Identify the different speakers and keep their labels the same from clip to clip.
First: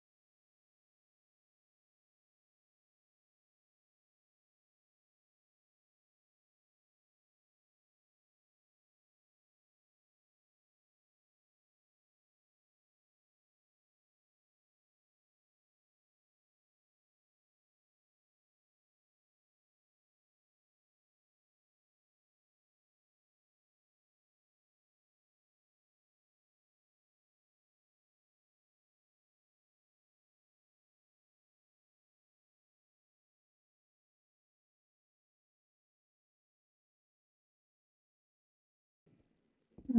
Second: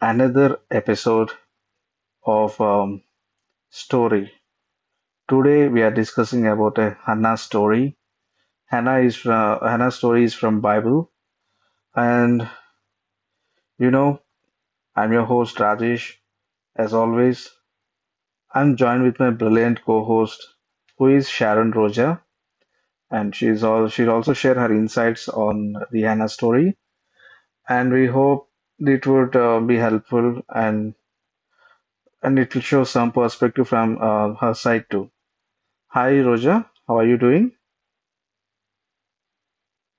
Speaker 1: another episode of Story. Today, we are discussing about a Hannah story. Hannah story is from Bible, and you know, I'm your host Rajesh. As always, I'm joined with my brilliant co-host, who is Sharon Roja, and she'll also share her insights on the Hannah story. And we hope it would be helpful and it will show some perspective from her side too. Hi, Roja. How are you doing?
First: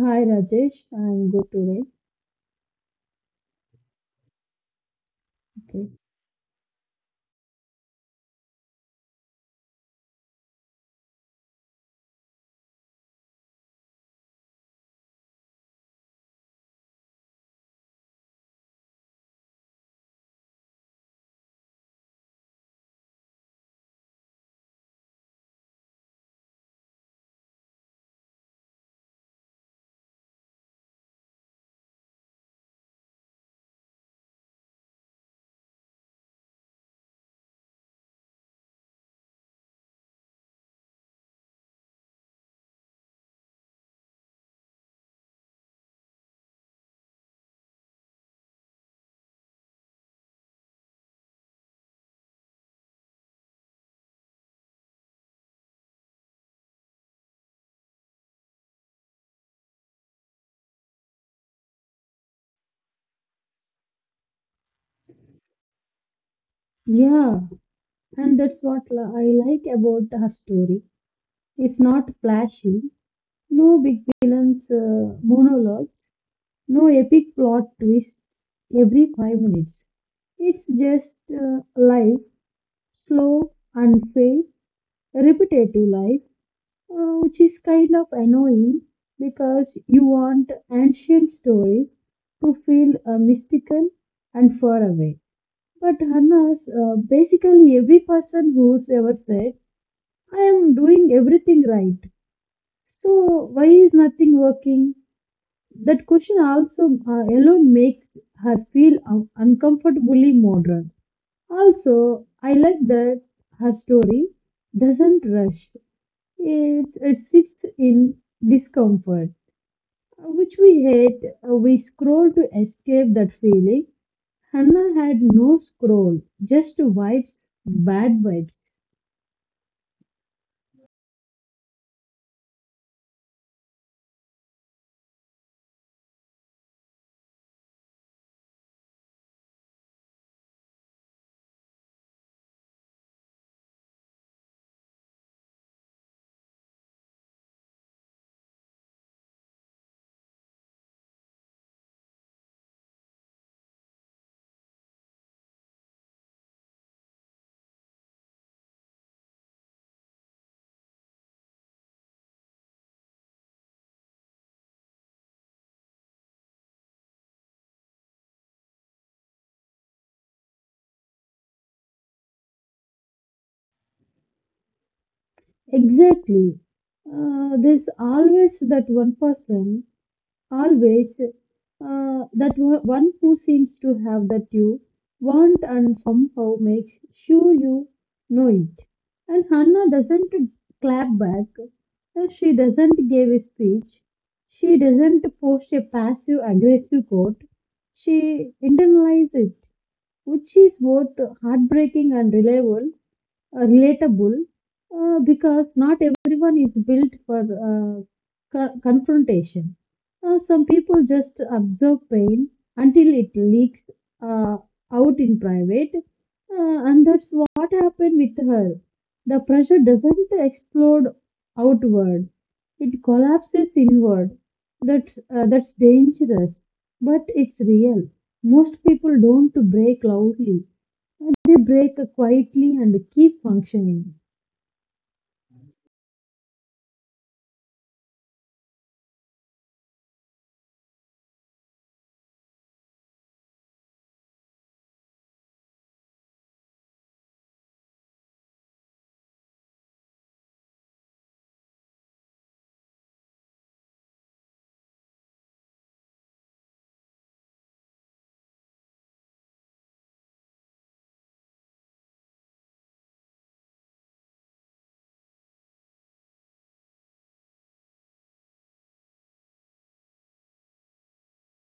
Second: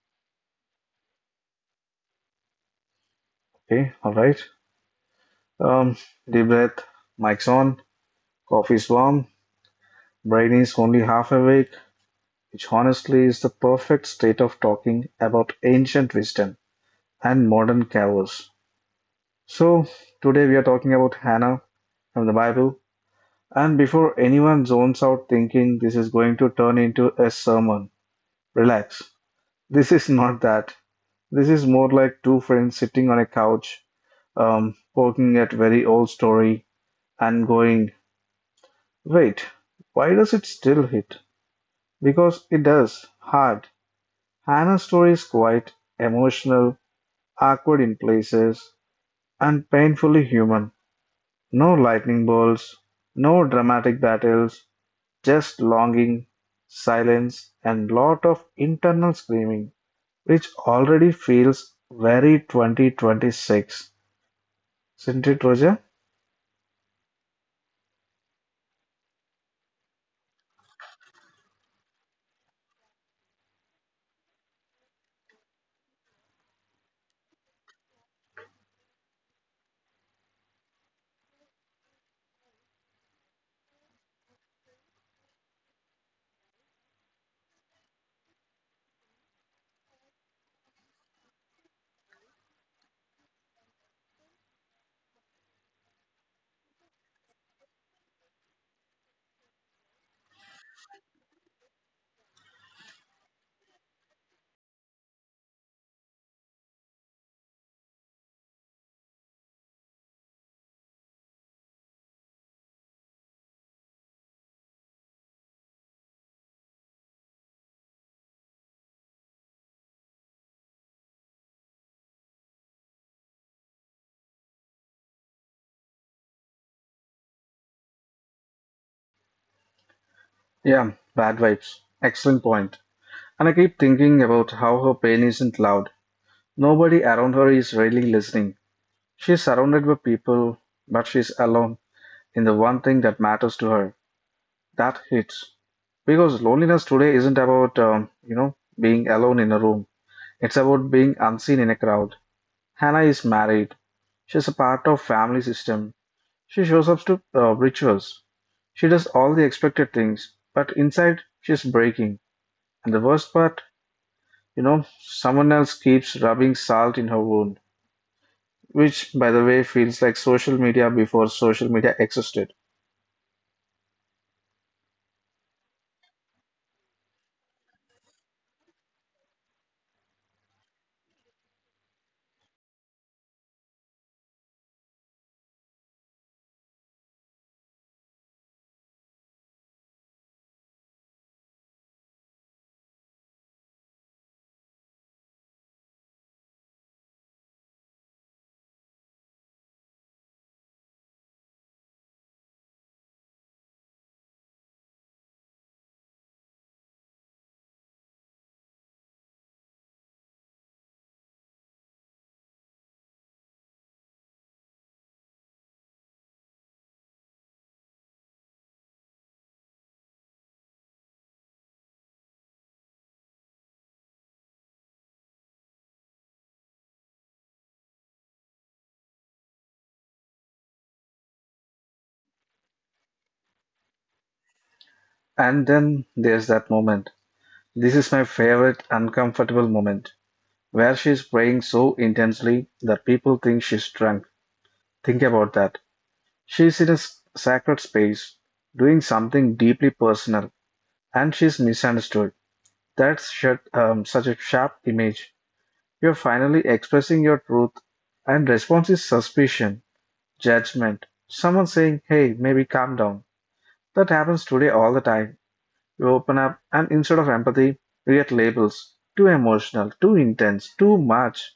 Speaker 2: Hi Rajesh, I'm good today.
Speaker 1: Okay, all right.
Speaker 2: Okay.
Speaker 1: Um, Deep breath. Mic's on. Coffee's warm. Brain is only half awake, which honestly is the perfect state of talking about ancient wisdom and modern chaos. So today we are talking about Hannah from the Bible. And before anyone zones out thinking this is going to turn into a sermon, relax. This is not that. This is more like two friends sitting on a couch, poking at very old story and going, "Wait, why does it still hit?" Because it does, hard. Hannah's story is quite emotional, awkward in places, and painfully human. No lightning bolts, no dramatic battles, just longing, silence, and lot of internal screaming, which already feels very 2026. Isn't it, Roger?
Speaker 2: Yeah, and that's what I like about her story. It's not flashy, no big villains, monologues, no epic plot twists every 5 minutes. It's just life, slow, unfair, repetitive life which is kind of annoying because you want ancient stories to feel mystical and far away. But Hannah's basically every person who's ever said, I am doing everything right. So why is nothing working? That question also alone makes her feel uncomfortably modern. Also, I like that her story doesn't rush. It sits in discomfort, which we hate. We scroll to escape that feeling. Hannah had no scroll, just vibes, bad vibes.
Speaker 1: Yeah, bad vibes. Excellent point. And I keep thinking about how her pain isn't loud. Nobody around her is really listening. She's surrounded by people, but she's alone in the one thing that matters to her. That hits. Because loneliness today isn't about, being alone in a room. It's about being unseen in a crowd. Hannah is married. She's a part of family system. She shows up to rituals. She does all the expected things, but inside she's breaking. And the worst part, you know, someone else keeps rubbing salt in her wound, which, by the way, feels like social media before social media existed.
Speaker 2: Exactly. There's always that one person. Always, that one who seems to have that you want and somehow makes sure you know it. And Hannah doesn't clap back. She doesn't give a speech. She doesn't post a passive aggressive quote. She internalizes it, which is both heartbreaking and reliable, relatable, because not everyone is built for confrontation. Some people just absorb pain until it leaks uh, out in private, and that's what happened with her. The pressure doesn't explode outward, it collapses inward. That's dangerous, but it's real. Most people don't break loudly, they break quietly and keep functioning.
Speaker 1: And then there's that moment. This is my favorite uncomfortable moment, where she's praying so intensely that people think she's drunk. Think about that. She's in a sacred space, doing something deeply personal, and she's misunderstood. Such a sharp image. You're finally expressing your truth, and response is suspicion. Judgment. Someone saying, hey, maybe calm down. That happens today all the time. You open up, and instead of empathy, we get labels. Too emotional, too intense, too much.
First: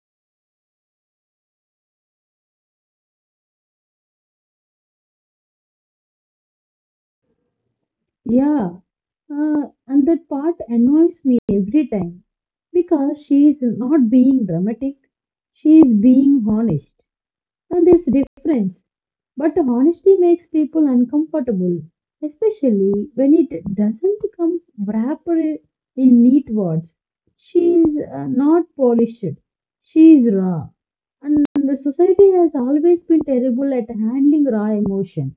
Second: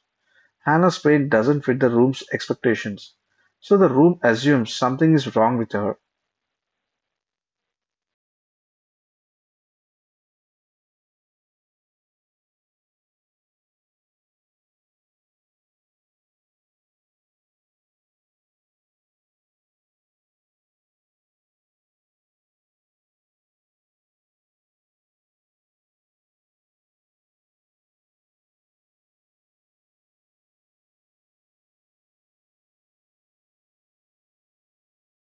Speaker 1: Hannah's pain doesn't fit the room's expectations. So the room assumes something is wrong with her.
Speaker 2: Yeah. And that part annoys me every time because she is not being dramatic, she is being honest. And there's a difference. But honesty makes people uncomfortable, especially when it doesn't come wrapped in neat words. She is not polished, she is raw. And the society has always been terrible at handling raw emotion.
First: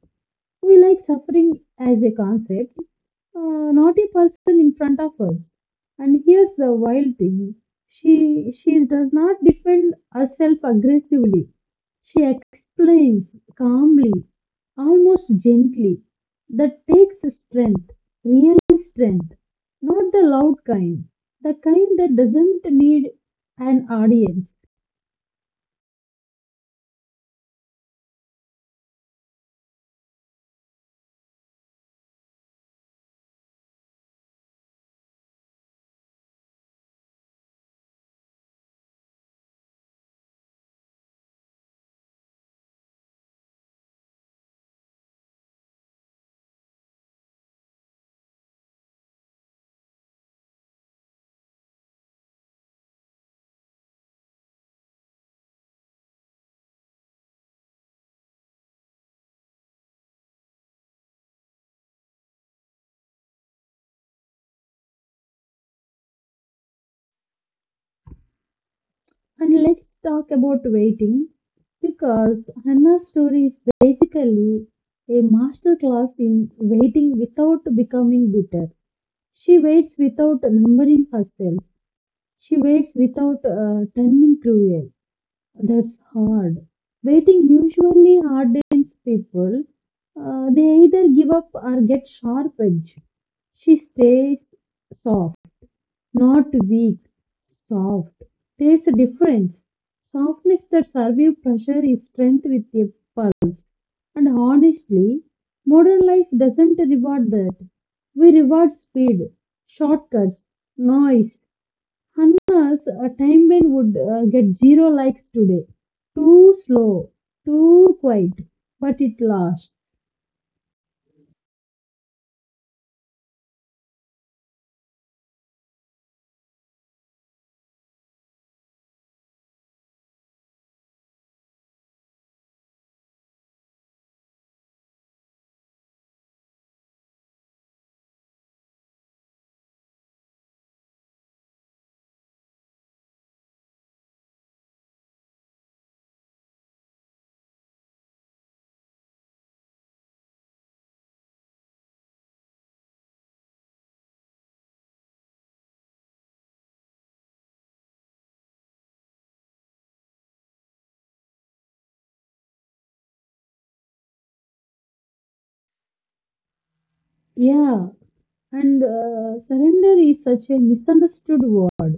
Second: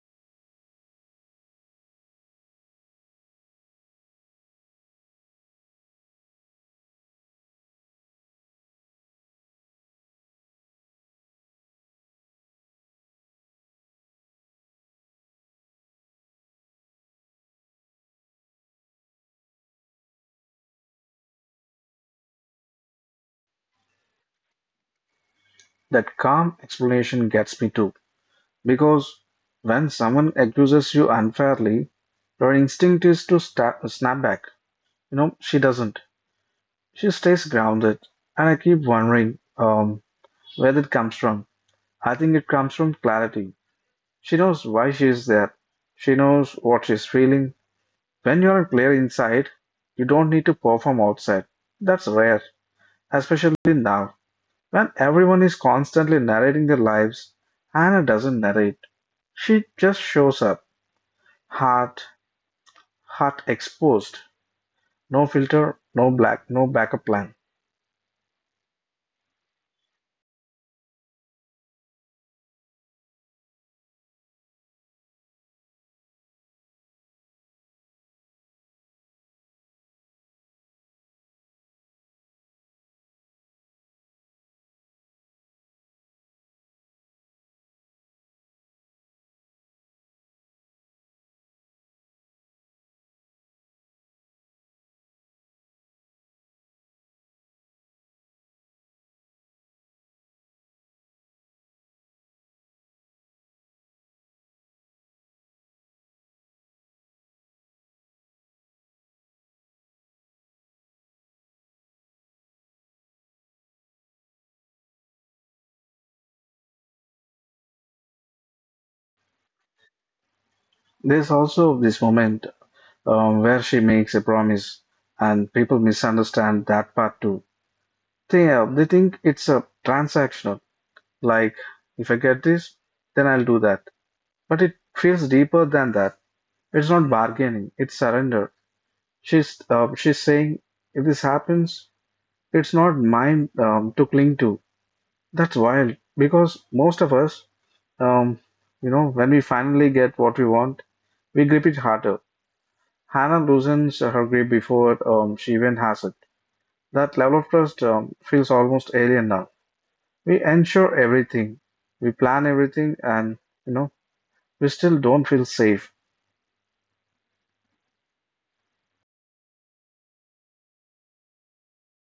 Speaker 2: We like suffering as a concept, not a person in front of us. And here's the wild thing, she does not defend herself aggressively, she explains calmly, almost gently. That takes strength, real strength, not the loud kind, the kind that doesn't need an audience.
Speaker 1: That calm explanation gets me too. Because when someone accuses you unfairly, your instinct is to snap back. You know, she doesn't. She stays grounded. And I keep wondering, where did it comes from? I think it comes from clarity. She knows why she is there. She knows what she's feeling. When you're clear inside, you don't need to perform outside. That's rare, especially now, when everyone is constantly narrating their lives. Anna doesn't narrate. She just shows up, heart, heart exposed, no filter, no black, no backup plan.
Speaker 2: And let's talk about waiting because Hannah's story is basically a masterclass in waiting without becoming bitter. She waits without numbering herself. She waits without turning cruel. That's hard. Waiting usually hardens people. They either give up or get sharp edge. She stays soft. Not weak, soft. There's a difference. Softness that survives pressure is strength with a pulse. And honestly, modern life doesn't reward that. We reward speed, shortcuts, noise, unless a time when would get zero likes today. Too slow, too quiet, but it lasts.
Speaker 1: There's also this moment where she makes a promise, and people misunderstand that part too. So, yeah, they think it's a transactional. Like, if I get this, then I'll do that. But it feels deeper than that. It's not bargaining, it's surrender. She's saying, if this happens, it's not mine to cling to. That's wild because most of us, um, when we finally get what we want, we grip it harder. Hannah loosens her grip before she even has it. That level of trust feels almost alien now. We ensure everything, we plan everything, and you know, we still don't feel safe.
Speaker 2: Yeah, and surrender is such a misunderstood word.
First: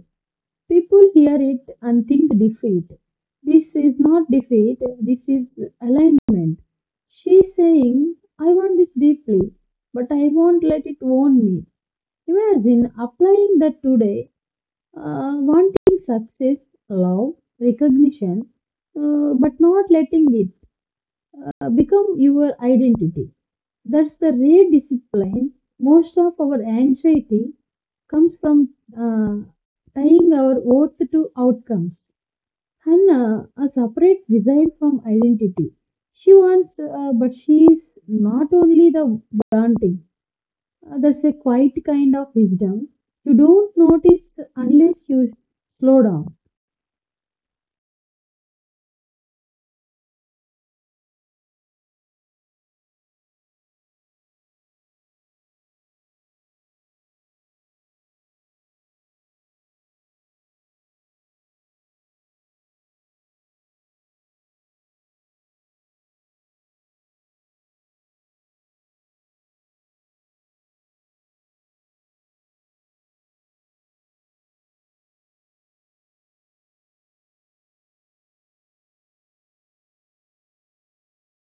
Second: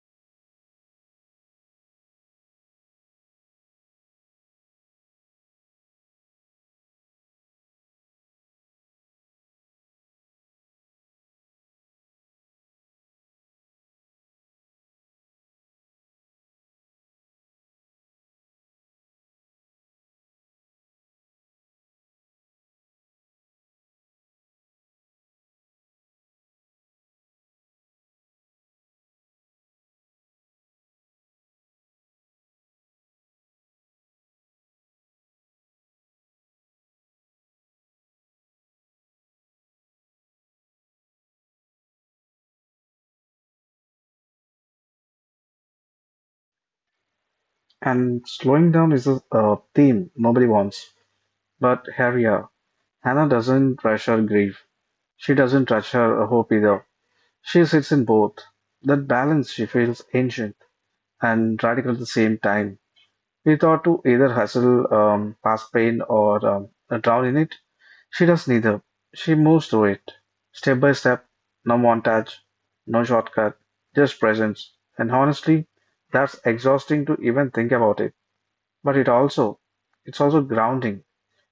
Speaker 2: People hear it and think defeat. This is not defeat, this is alignment. She's saying, I want this deeply, but I won't let it own me. Imagine applying that today, wanting success, love, recognition, but not letting it become your identity. That's the rare discipline. Most of our anxiety comes from uh, tying our worth to outcomes. Hannah, a separate design from identity. She wants, but she is not only the daunting. That's a quiet kind of wisdom. You don't notice unless you slow down.
Speaker 1: And slowing down is a theme nobody wants. But Harrier, Hannah doesn't rush her grief. She doesn't rush her hope either. She sits in both. That balance she feels ancient and radical at the same time. We thought to either hustle past pain or drown in it. She does neither. She moves through it, step by step, no montage, no shortcut, just presence. And honestly, that's exhausting to even think about it. But it also, it's also grounding,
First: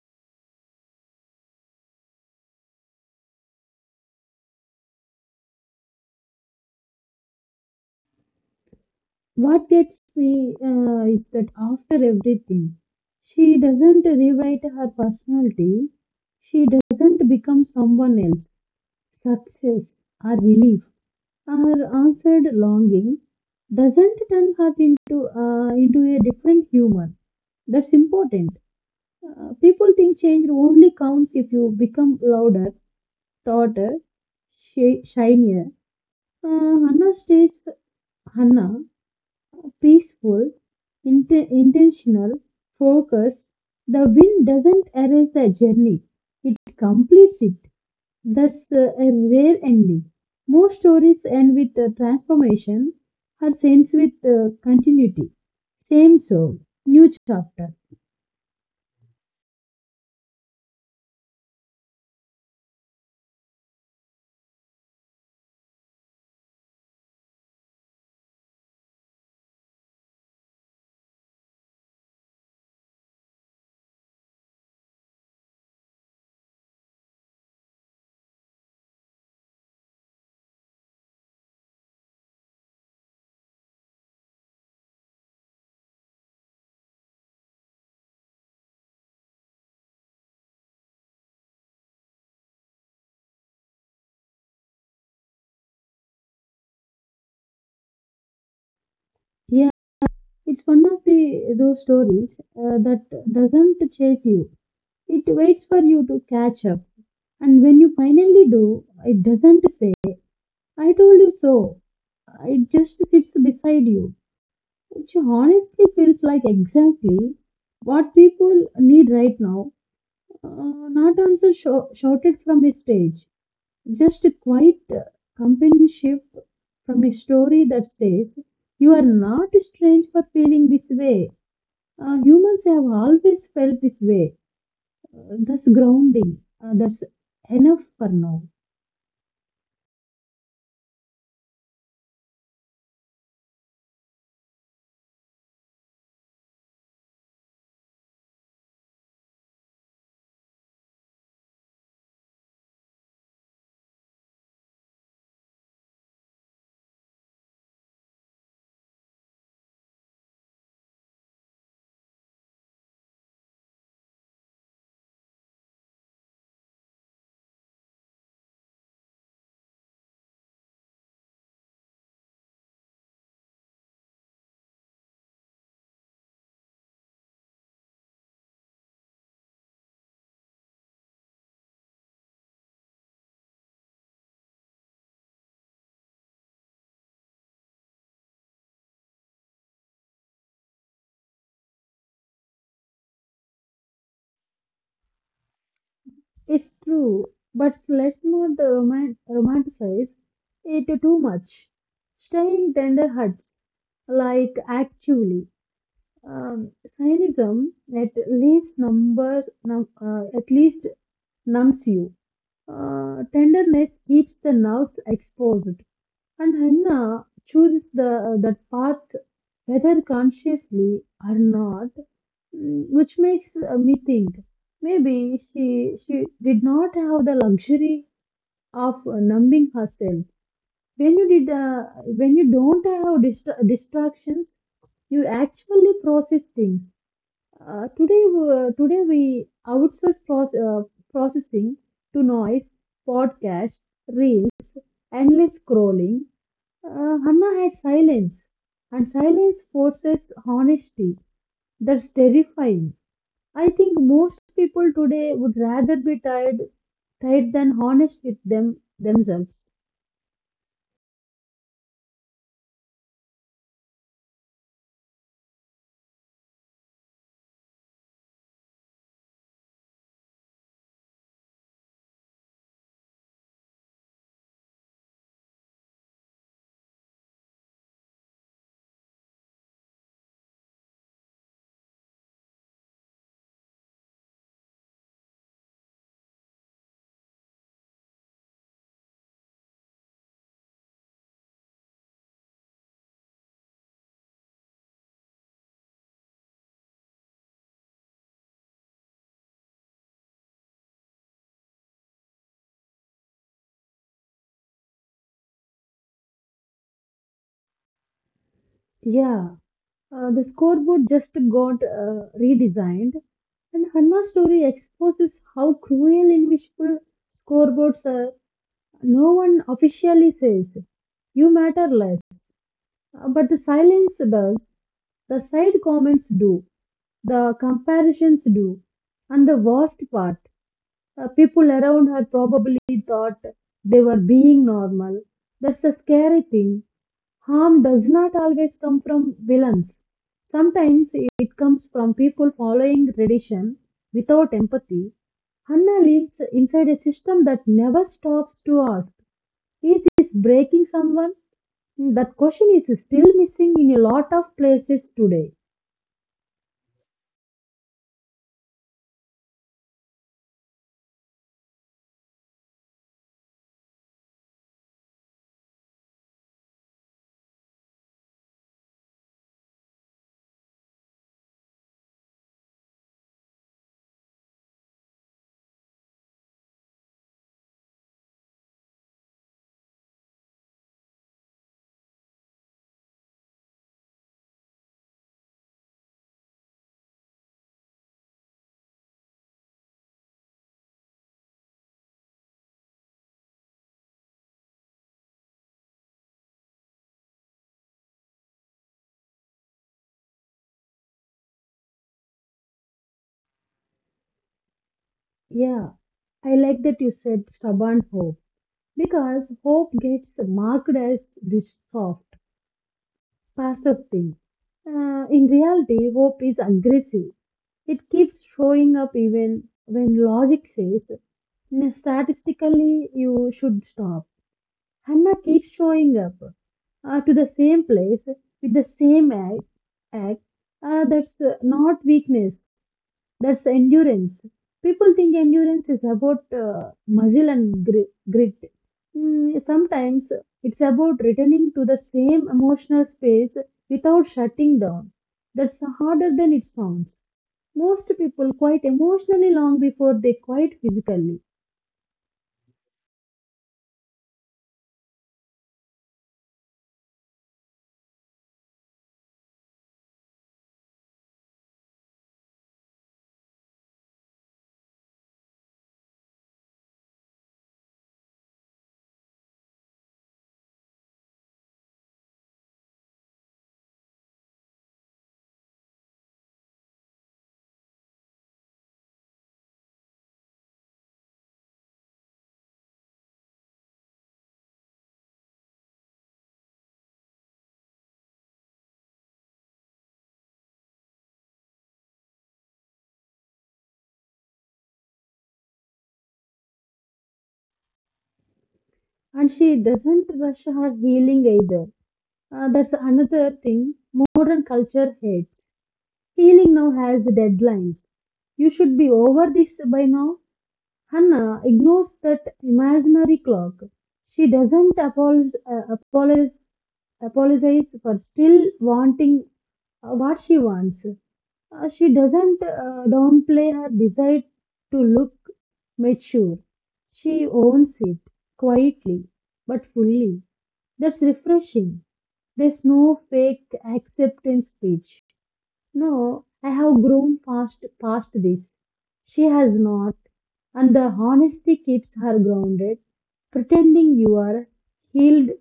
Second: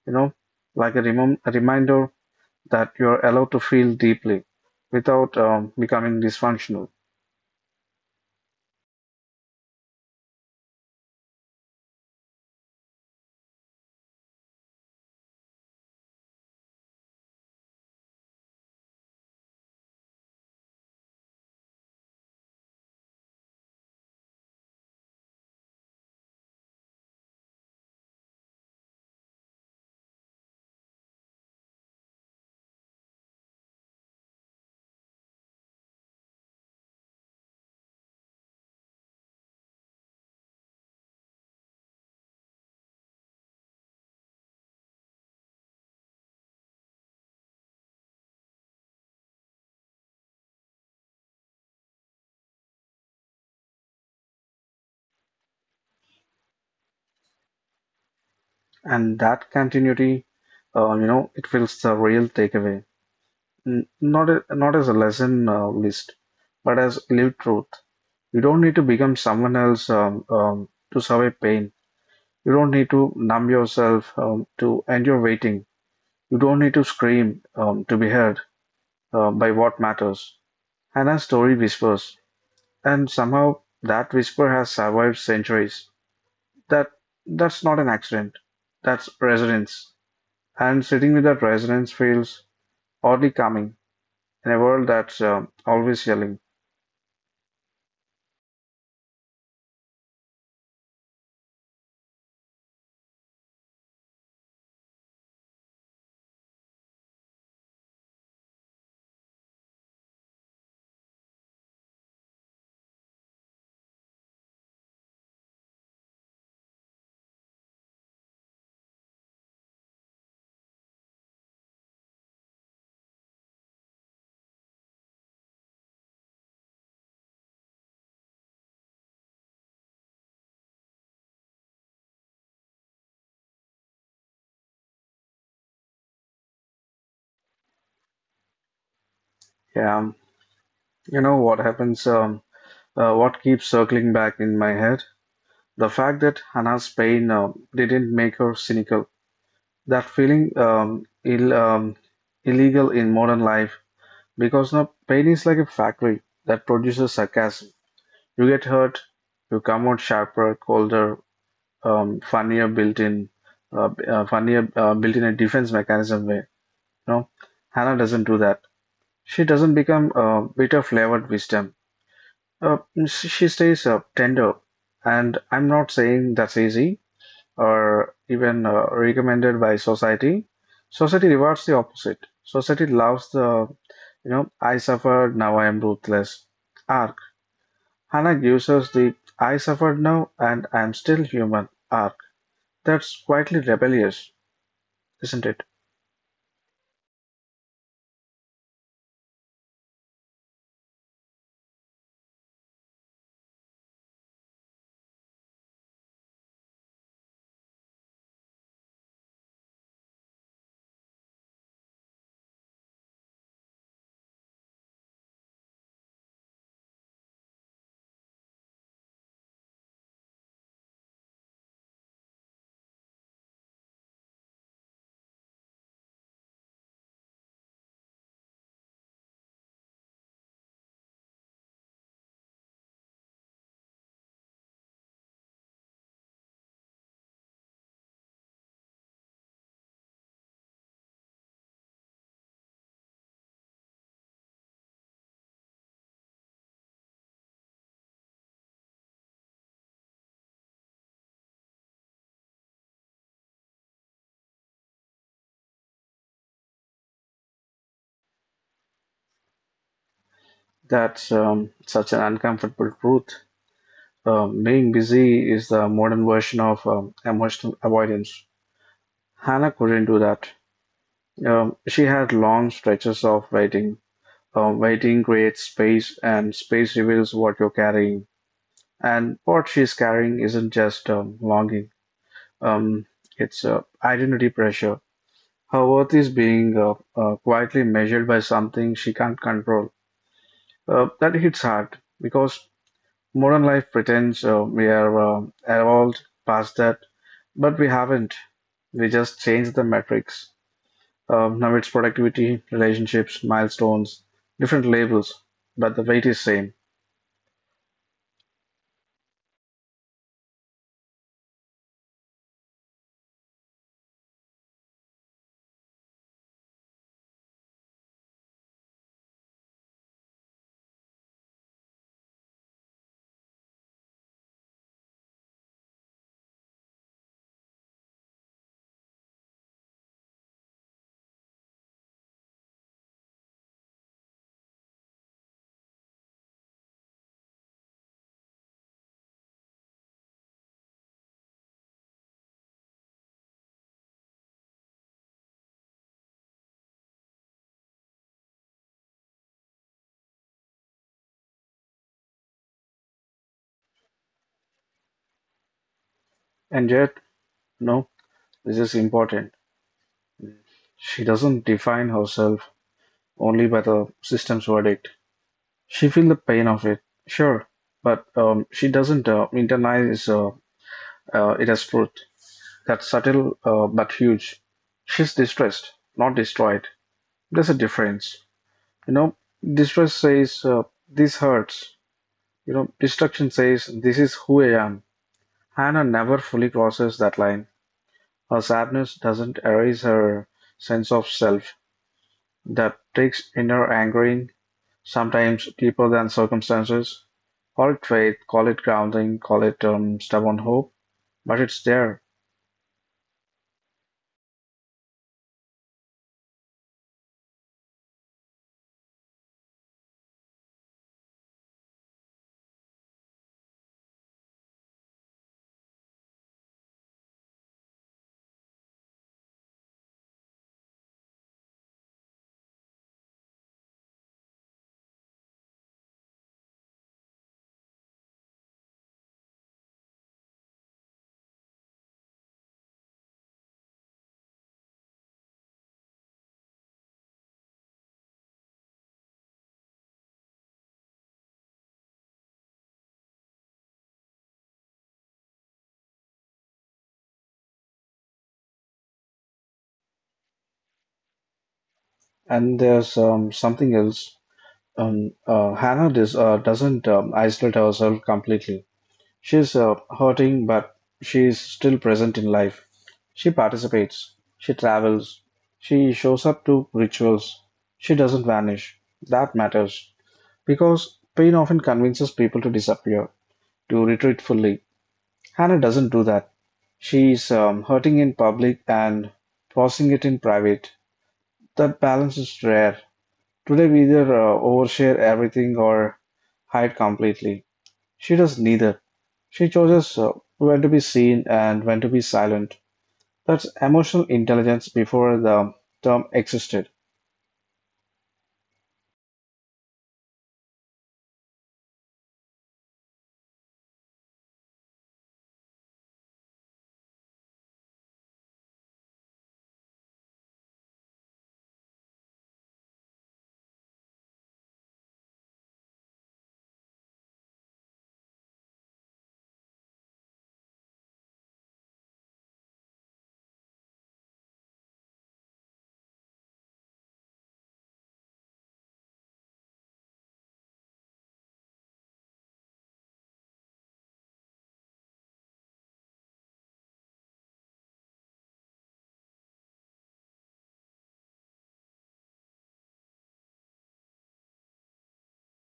Speaker 1: you know, like a reminder that you're allowed to feel deeply without becoming dysfunctional.
Speaker 2: What gets me is that after everything, she doesn't rewrite her personality. She doesn't become someone else. Success or relief, our answered longing doesn't turn hurt into a different human. That's important. People think change only counts if you become louder, taller, shinier. Uh, Hannah stays Hannah, peaceful, intentional, focused. The wind doesn't erase the journey, it completes it. That's a rare ending. Most stories end with a transformation, her ends with continuity. Same soul, new chapter.
Speaker 1: And that continuity, it feels the real takeaway. N- Not as a lesson list, but as lived truth. You don't need to become someone else to survive pain. You don't need to numb yourself to end your waiting. You don't need to scream to be heard by what matters. Hannah's story whispers, and somehow that whisper has survived centuries. That that's not an accident. That's resonance. And sitting with that resonance feels oddly calming in a world that's always yelling.
Speaker 2: Yeah, it's one of the those stories that doesn't chase you. It waits for you to catch up, and when you finally do, it doesn't say, "I told you so." It just sits beside you, which honestly feels like exactly what people need right now. Not also shouted from his stage, just a quiet companionship from a story that says, You are not strange for feeling this way. Humans have always felt this way. That's grounding. That's enough for now.
Speaker 1: Yeah, you know what happens, what keeps circling back in my head? The fact that Hannah's pain didn't make her cynical. That feeling illegal in modern life because now pain is like a factory that produces sarcasm. You get hurt, you come out sharper, colder, um, funnier built in, funnier built in a defense mechanism way. You know, Hannah doesn't do that. She doesn't become bitter flavored wisdom. Uh, she stays tender, and I'm not saying that's easy or even recommended by society. Society rewards the opposite. Society loves the, you know, I suffered, now I am ruthless. Arc. Hannah gives us the I suffered now and I'm still human arc. That's quietly rebellious, isn't it?
Speaker 2: It's true, but let's not romanticize it too much. Staying tender hearts, like actually. Um, cynism at least numbs you. Tenderness keeps the nerves exposed, and Hannah chooses the that path whether consciously or not, which makes me think maybe she did not have the luxury of numbing herself. When you did uh, when you don't have distractions, you actually process things. Today, we outsource processing to noise, podcasts, reels, endless scrolling. Hannah had silence, and silence forces honesty. That's terrifying. I think most people today would rather be tired than honest with themselves.
Speaker 1: That's such an uncomfortable truth. Being busy is the modern version of emotional avoidance. Hannah couldn't do that. She had long stretches of waiting. Waiting creates space, and space reveals what you're carrying. And what she's carrying isn't just longing, um, it's identity pressure. Her worth is being quietly measured by something she can't control. That hits hard because modern life pretends we are evolved past that, but we haven't. We just changed the metrics. Now it's productivity, relationships, milestones, different labels, but the weight is same.
Speaker 2: Yeah, the scoreboard just got redesigned, and Hannah's story exposes how cruel and wishful scoreboards are. No one officially says, "You matter less," but the silence does, the side comments do, the comparisons do, and the worst part, people around her probably thought they were being normal. That's the scary thing. Harm does not always come from villains. Sometimes it comes from people following tradition without empathy. Hannah lives inside a system that never stops to ask, is this breaking someone? That question is still missing in a lot of places today.
Speaker 1: And yet, no, this is important. She doesn't define herself only by the system's verdict. She feels the pain of it, sure, but she doesn't internalize it as truth. That's subtle but huge. She's distressed, not destroyed. There's a difference. You know, distress says this hurts. You know, destruction says this is who I am. Hannah never fully crosses that line; her sadness doesn't erase her sense of self, that takes inner anchoring, sometimes deeper than circumstances. Call it faith, call it grounding, call it stubborn hope, but it's there.
Speaker 2: Yeah, I like that you said stubborn hope because hope gets marked as this soft, fastest things. In reality, hope is aggressive. It keeps showing up even when logic says, Statistically, you should stop." Hannah keeps showing up to the same place with the same act, that's not weakness, that's endurance. People think endurance is about muscle and grit. Sometimes it's about returning to the same emotional space without shutting down. That's harder than it sounds. Most people quite emotionally long before they quite physically.
Speaker 1: And there's something else. Doesn't isolate herself completely. She's hurting, but she's still present in life. She participates, she travels, she shows up to rituals, she doesn't vanish. That matters because pain often convinces people to disappear, to retreat fully. Hannah doesn't do that. She's hurting in public and processing it in private. That balance is rare. Today, we either overshare everything or hide completely. She does neither. She chooses when to be seen and when to be silent. That's emotional intelligence before the term existed.
Speaker 2: And she doesn't rush her healing either. That's another thing modern culture hates. Healing now has deadlines. You should be over this by now. Hannah ignores that imaginary clock. She doesn't apologize, apologize for still wanting what she wants. She doesn't downplay her desire to look mature. She owns it quietly but fully. That's refreshing. There's no fake acceptance speech. No, I have grown past this. She has not. And the honesty keeps her grounded. Pretending you are healed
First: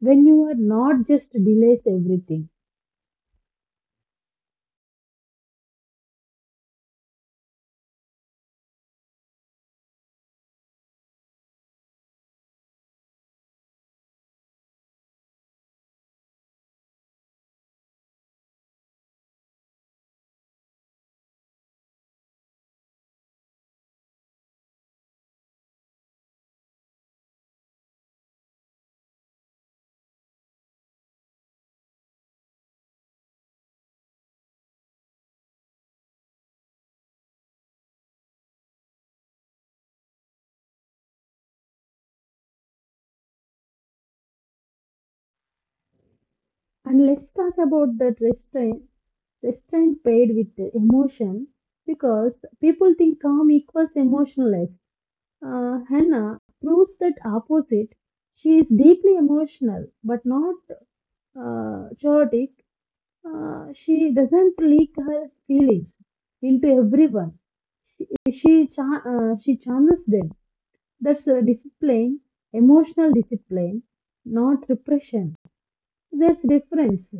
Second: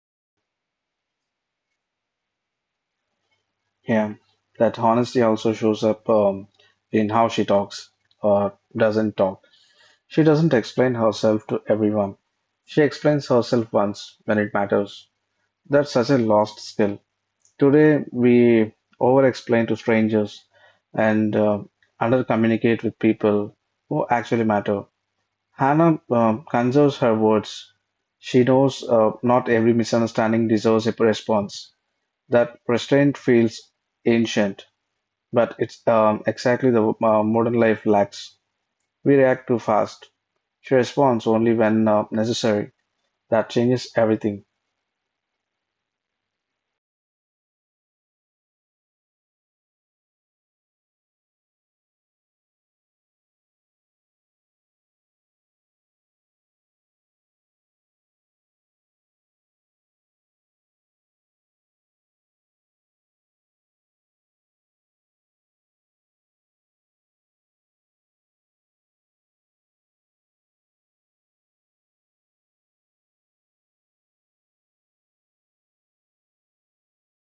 Speaker 2: when you are not just delays everything.
Speaker 1: Yeah, that honesty also shows up in how she talks or doesn't talk. She doesn't explain herself to everyone. She explains herself once when it matters. That's such a lost skill. Today, we over explain to strangers and under communicate with people who actually matter. Hannah conserves her words. She knows not every misunderstanding deserves a response. That restraint feels ancient, but it's exactly the modern life lacks. We react too fast. She responds only when necessary. That changes everything.
Speaker 2: And let's talk about that restraint paired with the emotion because people think calm equals emotionless. Hannah proves that opposite. She is deeply emotional but not chaotic. She doesn't leak her feelings into everyone. She she channels them. That's a discipline, emotional discipline, not repression. There's difference.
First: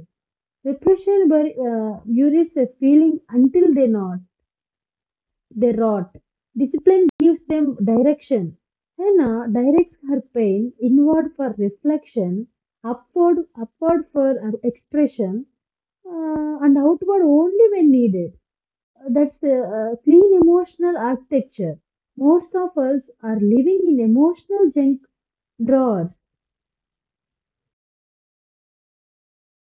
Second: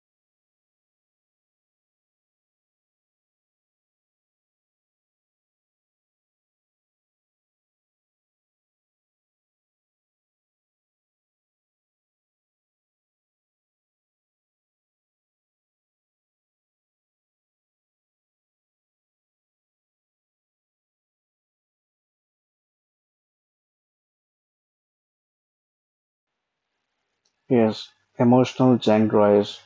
Speaker 2: Repression buries a feeling until they not they rot. Discipline gives them direction. Hannah directs her pain inward for reflection, upward for expression, and outward only when needed. That's a clean emotional architecture. Most of us are living in emotional junk drawers.
Speaker 1: Yes, emotional junk drives.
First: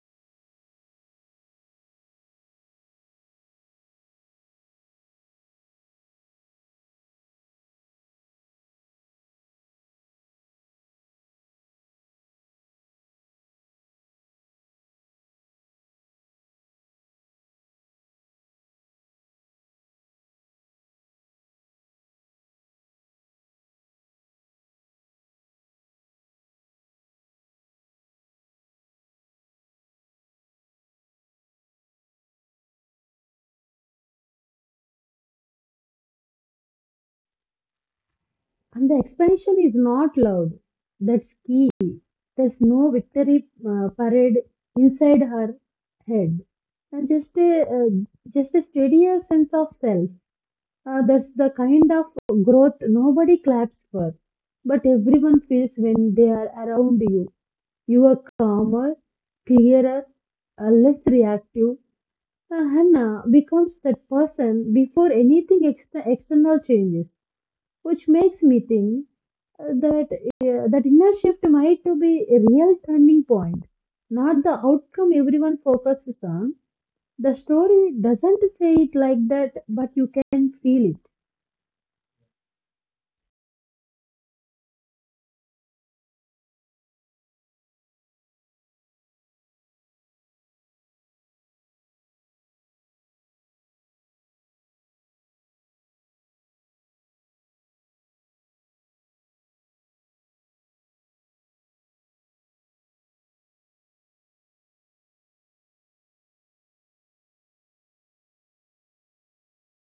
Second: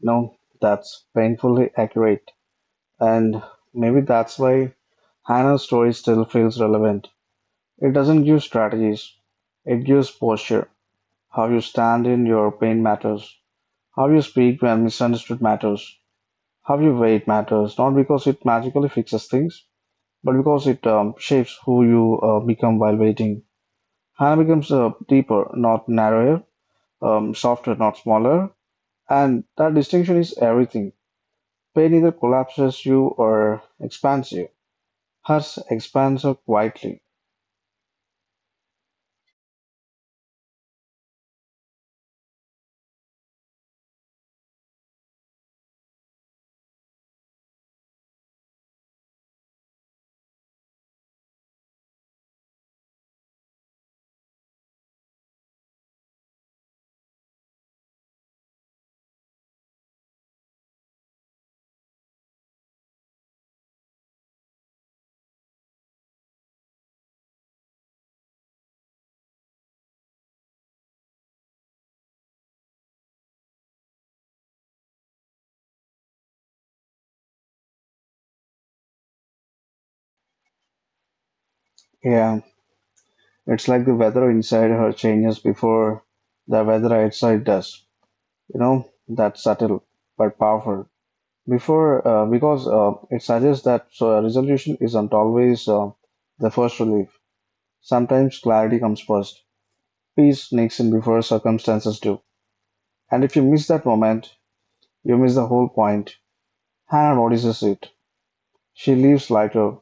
Speaker 1: No, that's painfully accurate. And maybe that's why Hannah's story still feels relevant. It doesn't give strategies, it gives posture. How you stand in your pain matters. How you speak when misunderstood matters. How you wait matters, not because it magically fixes things, but because it shapes who you become while waiting. Hannah becomes deeper, not narrower, softer, not smaller, and that distinction is everything. Pain either collapses you or expands you. Hers expands her quietly.
Speaker 2: And the expansion is not loud. That's key. There's no victory parade inside her head, and just a steadier sense of self. That's the kind of growth nobody claps for, but everyone feels when they are around you. You are calmer, clearer, less reactive. Hannah becomes that person before anything external changes, which makes me think that inner shift might to be a real turning point, not the outcome everyone focuses on. The story doesn't say it like that, but you can feel it,
Speaker 1: Yeah, it's like the weather inside her changes before the weather outside does. You know, that's subtle but powerful. Before, because It suggests that so a resolution isn't always the first relief. Sometimes clarity comes first. Peace sneaks in before circumstances do. And if you miss that moment, you miss the whole point. Hannah notices it. She leaves lighter,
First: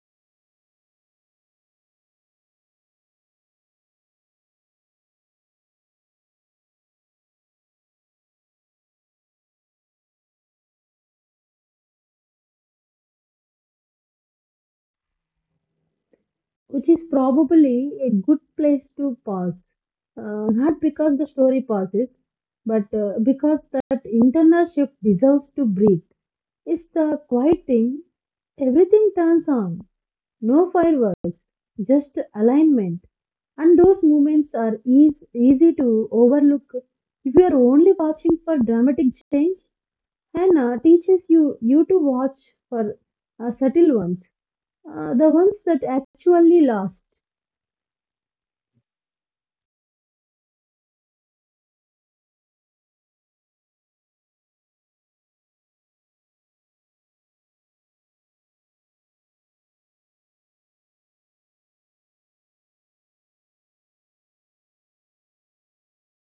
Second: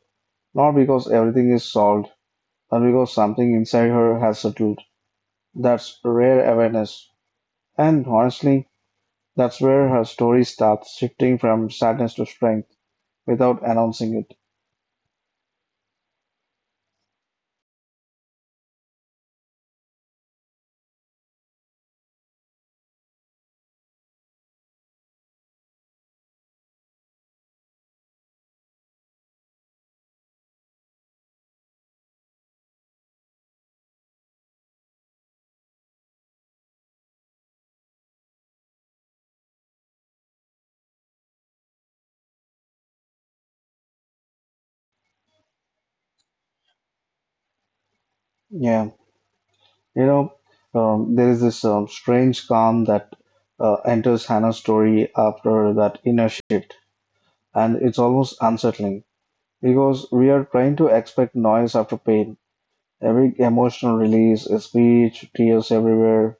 Speaker 1: not because everything is solved, but because something inside her has settled. That's rare awareness. And honestly, that's where her story starts shifting from sadness to strength without announcing it.
Speaker 2: which is probably a good place to pause. Not because the story pauses, but because that internal shift deserves to breathe. It's the quiet thing everything turns on. No fireworks, just alignment. And those movements are easy, easy to overlook if you are only watching for dramatic change. Hannah teaches you to watch for subtle ones, the ones that actually last.
Speaker 1: Yeah, you know, there is this strange calm that enters Hannah's story after that inner shift, and it's almost unsettling because we are trying to expect noise after pain. Every emotional release, a speech, tears everywhere.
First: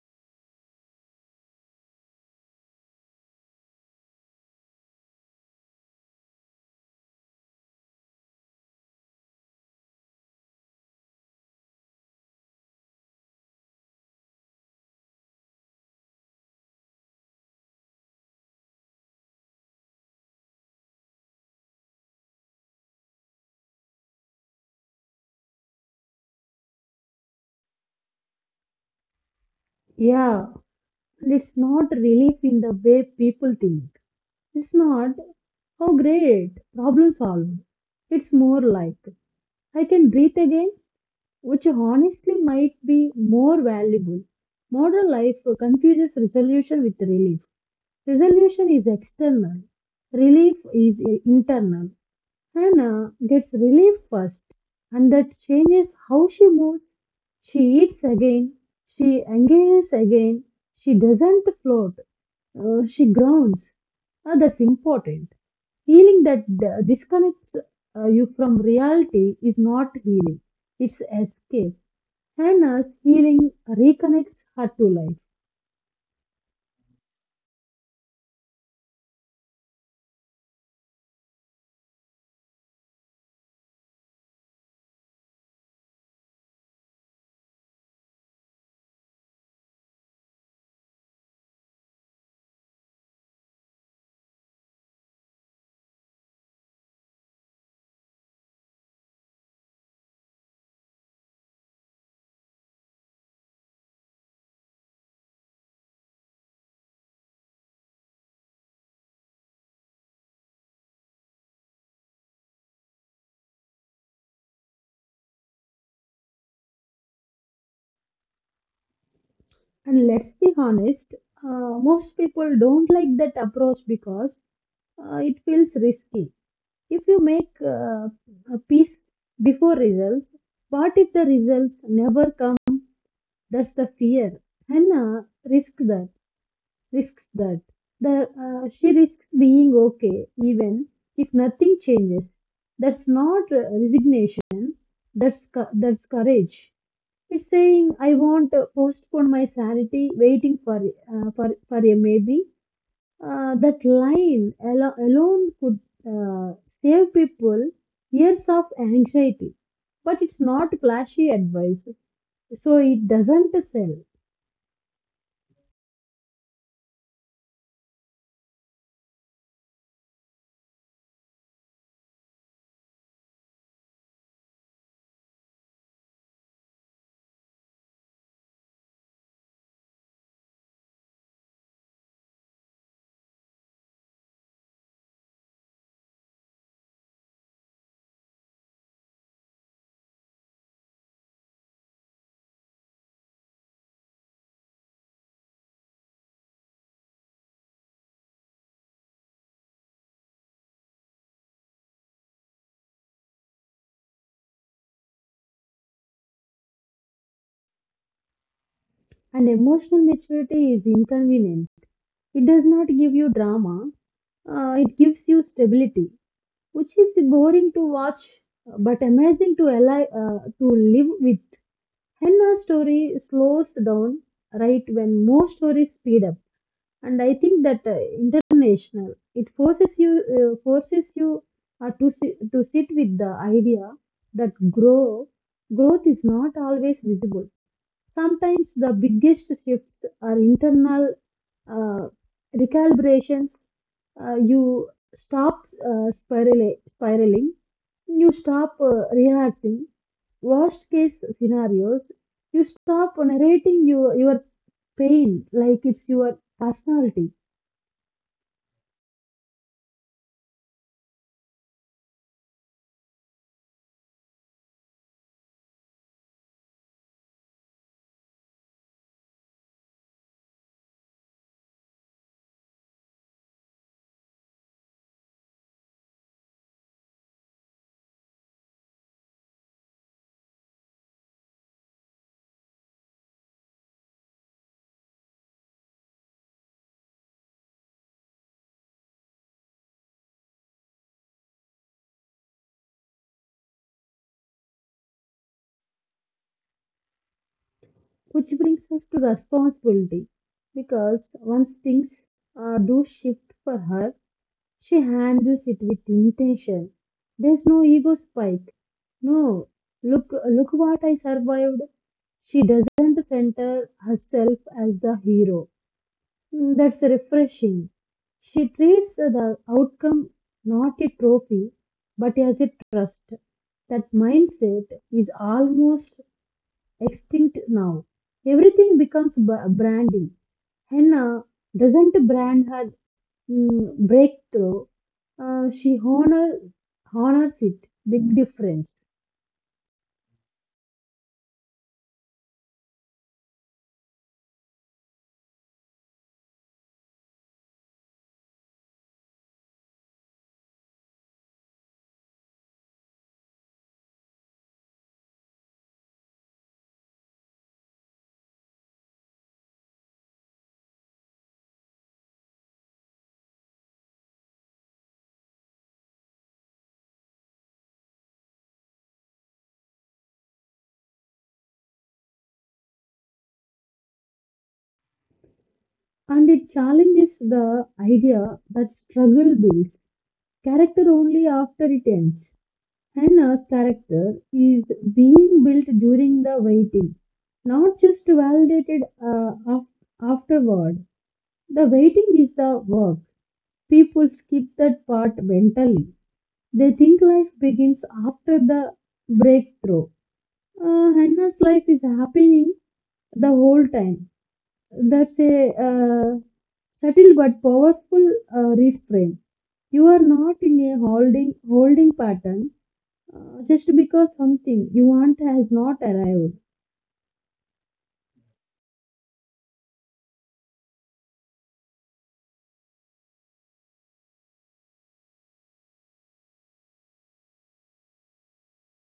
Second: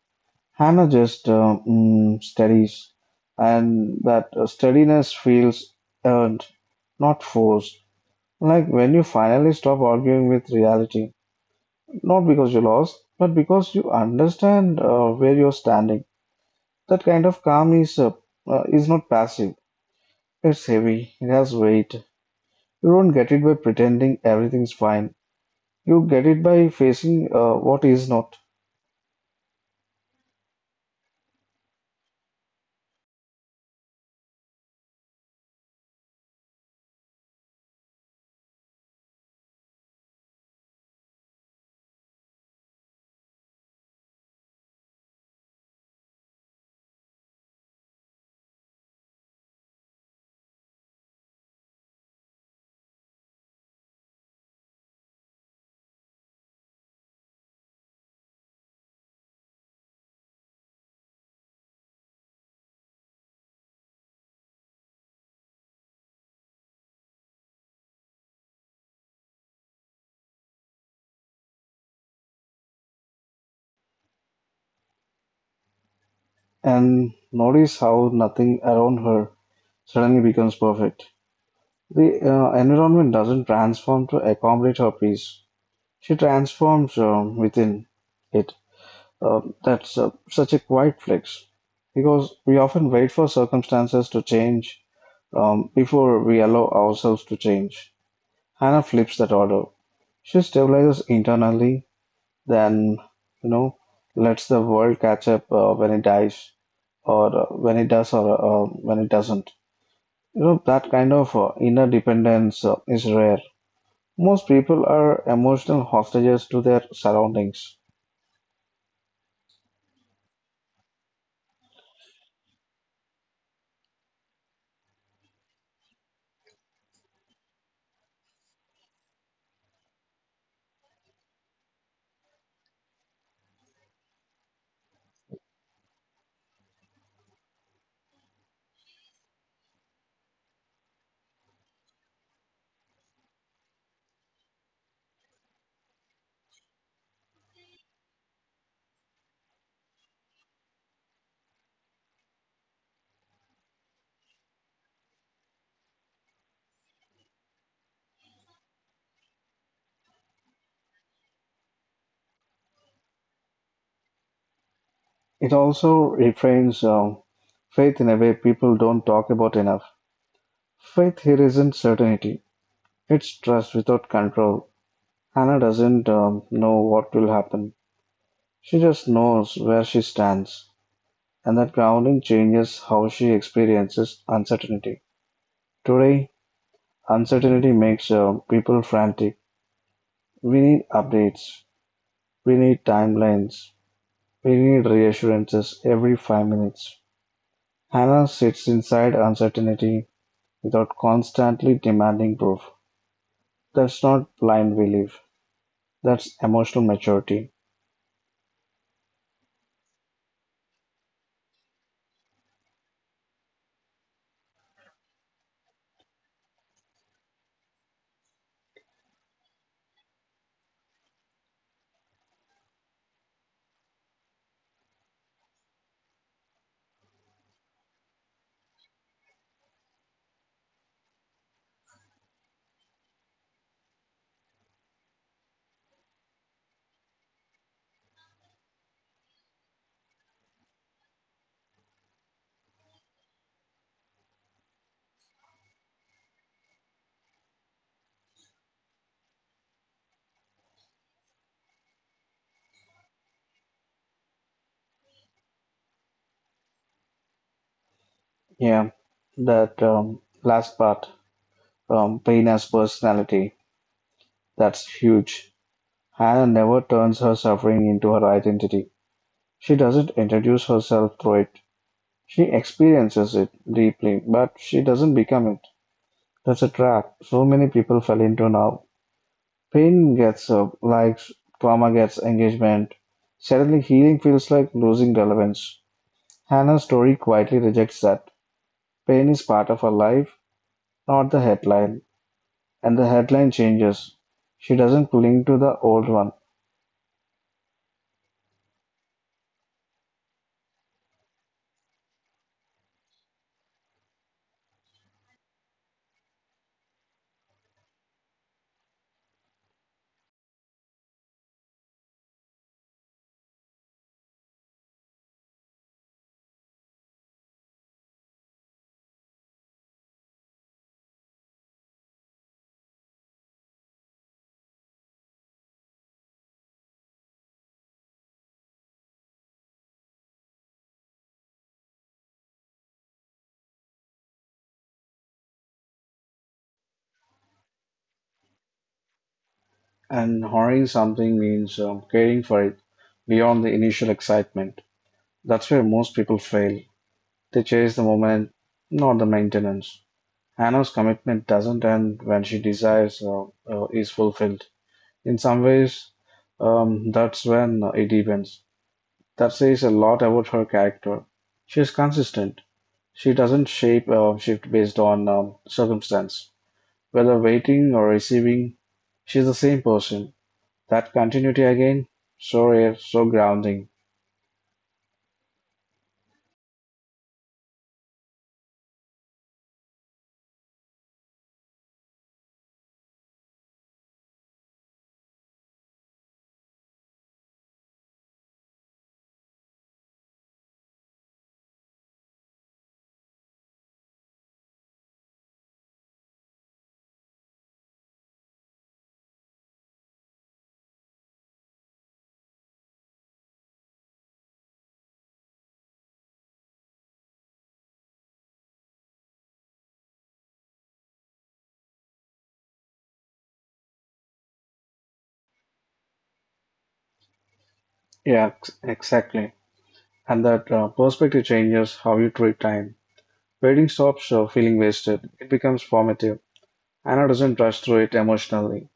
Speaker 1: Hannah just steadies, and that steadiness feels earned, not forced. Like when you finally stop arguing with reality. Not because you lost, but because you understand where you're standing. That kind of calm is not passive. It's heavy. It has weight. You don't get it by pretending everything's fine. You get it by facing what is not,
Speaker 2: Yeah, it's not relief in the way people think. It's not how great problem solved. It's more like I can breathe again, which honestly might be more valuable. Modern life confuses resolution with relief. Resolution is external, relief is internal. Hannah gets relief first, and that changes how she moves. She eats again, she engages again, she doesn't float, she grounds. That's important. Healing that disconnects you from reality is not healing, it's escape. Hannah's healing reconnects her to life.
Speaker 1: and notice how nothing around her suddenly becomes perfect. The environment doesn't transform to accommodate her peace. She transforms within it. That's such a quiet flex because we often wait for circumstances to change before we allow ourselves to change. Hannah flips that order. She stabilizes internally, then, you know, lets the world catch up when it dies, or when it does, or when it doesn't. You know, that kind of inner dependence is rare. Most people are emotional hostages to their surroundings.
Speaker 2: And let's be honest, most people don't like that approach because it feels risky. If you make a peace before results, what if the results never come? That's the fear. Hannah risks that, risks that. She risks being okay even if nothing changes. That's not resignation. That's courage. It's saying I won't postpone my sanity, waiting for for a maybe. That line alone could uh, save people years of anxiety, but it's not flashy advice, so it doesn't sell.
Speaker 1: It also refrains faith in a way people don't talk about enough. Faith here isn't certainty, it's trust without control. Hannah doesn't know what will happen. She just knows where she stands, and that grounding changes how she experiences uncertainty. Today, uncertainty makes people frantic. We need updates, we need timelines, we need reassurances every 5 minutes. Hannah sits inside uncertainty without constantly demanding proof. That's not blind belief. That's emotional maturity.
Speaker 2: And emotional maturity is inconvenient. It does not give you drama. It gives you stability, which is boring to watch, but amazing to to live with. Henna's story slows down right when most stories speed up, and I think that international it forces you to sit with the idea that growth is not always visible. Sometimes the biggest shifts are internal uh, recalibrations. You stop spiraling, you stop rehearsing worst case scenarios, you stop narrating your pain like it's your personality,
Speaker 1: Yeah, that last part, pain as personality, that's huge. Hannah never turns her suffering into her identity. She doesn't introduce herself through it. She experiences it deeply, but she doesn't become it. That's a trap so many people fell into now. Pain gets likes, trauma gets engagement. Suddenly, healing feels like losing relevance. Hannah's story quietly rejects that: pain is part of her life, not the headline, and the headline changes. She doesn't cling to the old one,
Speaker 2: which brings us to responsibility because once things do shift for her, she handles it with intention. There's no ego spike. No, look, look what I survived. She doesn't center herself as the hero. Mm, that's refreshing. She treats the outcome not a trophy, but as a trust. That mindset is almost extinct now. Everything becomes branding. Henna doesn't brand her mm, breakthrough. She honors it, big difference.
Speaker 1: and honoring something means caring for it beyond the initial excitement. That's where most people fail. They chase the moment, not the maintenance. Hannah's commitment doesn't end when she desires is fulfilled. In some ways, that's when it deepens. That says a lot about her character. She is consistent. She doesn't shape a shift based on circumstance. Whether waiting or receiving, she's the same person. That continuity again, so rare, so grounding.
Speaker 2: And it challenges the idea that struggle builds character only after it ends. Hannah's character is being built during the waiting, not just validated afterward. The waiting is the work. People skip that part mentally. They think life begins after the breakthrough. Hannah's life is happening the whole time. That's a subtle but powerful reframe. You are not in a holding pattern just because something you want has not arrived.
Speaker 1: Yeah, exactly. And that perspective changes how you treat time. Waiting stops feeling wasted. It becomes formative. Anna doesn't rush through it emotionally.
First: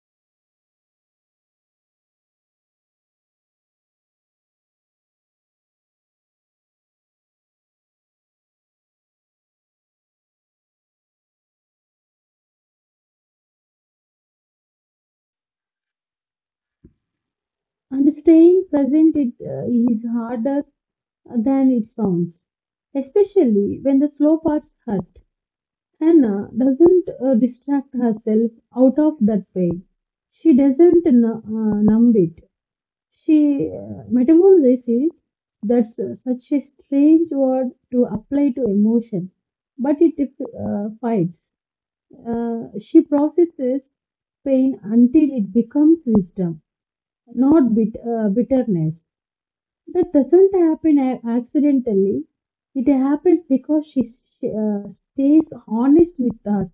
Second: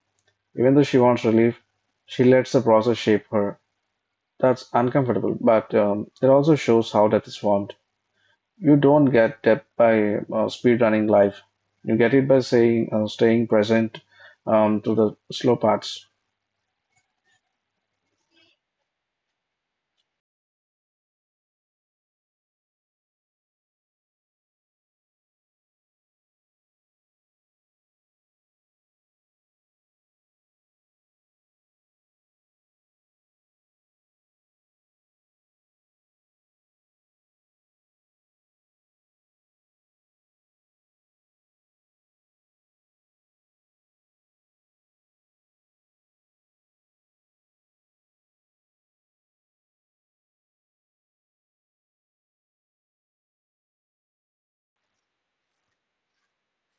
Speaker 1: Even though she wants relief, she lets the process shape her. That's uncomfortable, but it also shows how death is formed. You don't get that by speed running life. You get it by saying, staying present to the slow parts.
Speaker 2: And staying present is harder than it sounds, especially when the slow parts hurt. Hannah doesn't distract herself out of that pain. She doesn't numb it. She metamorphosis, that's such a strange word to apply to emotion, but it fights. She processes pain until it becomes wisdom, not bitterness. That doesn't happen accidentally. It happens because she stays honest with herself,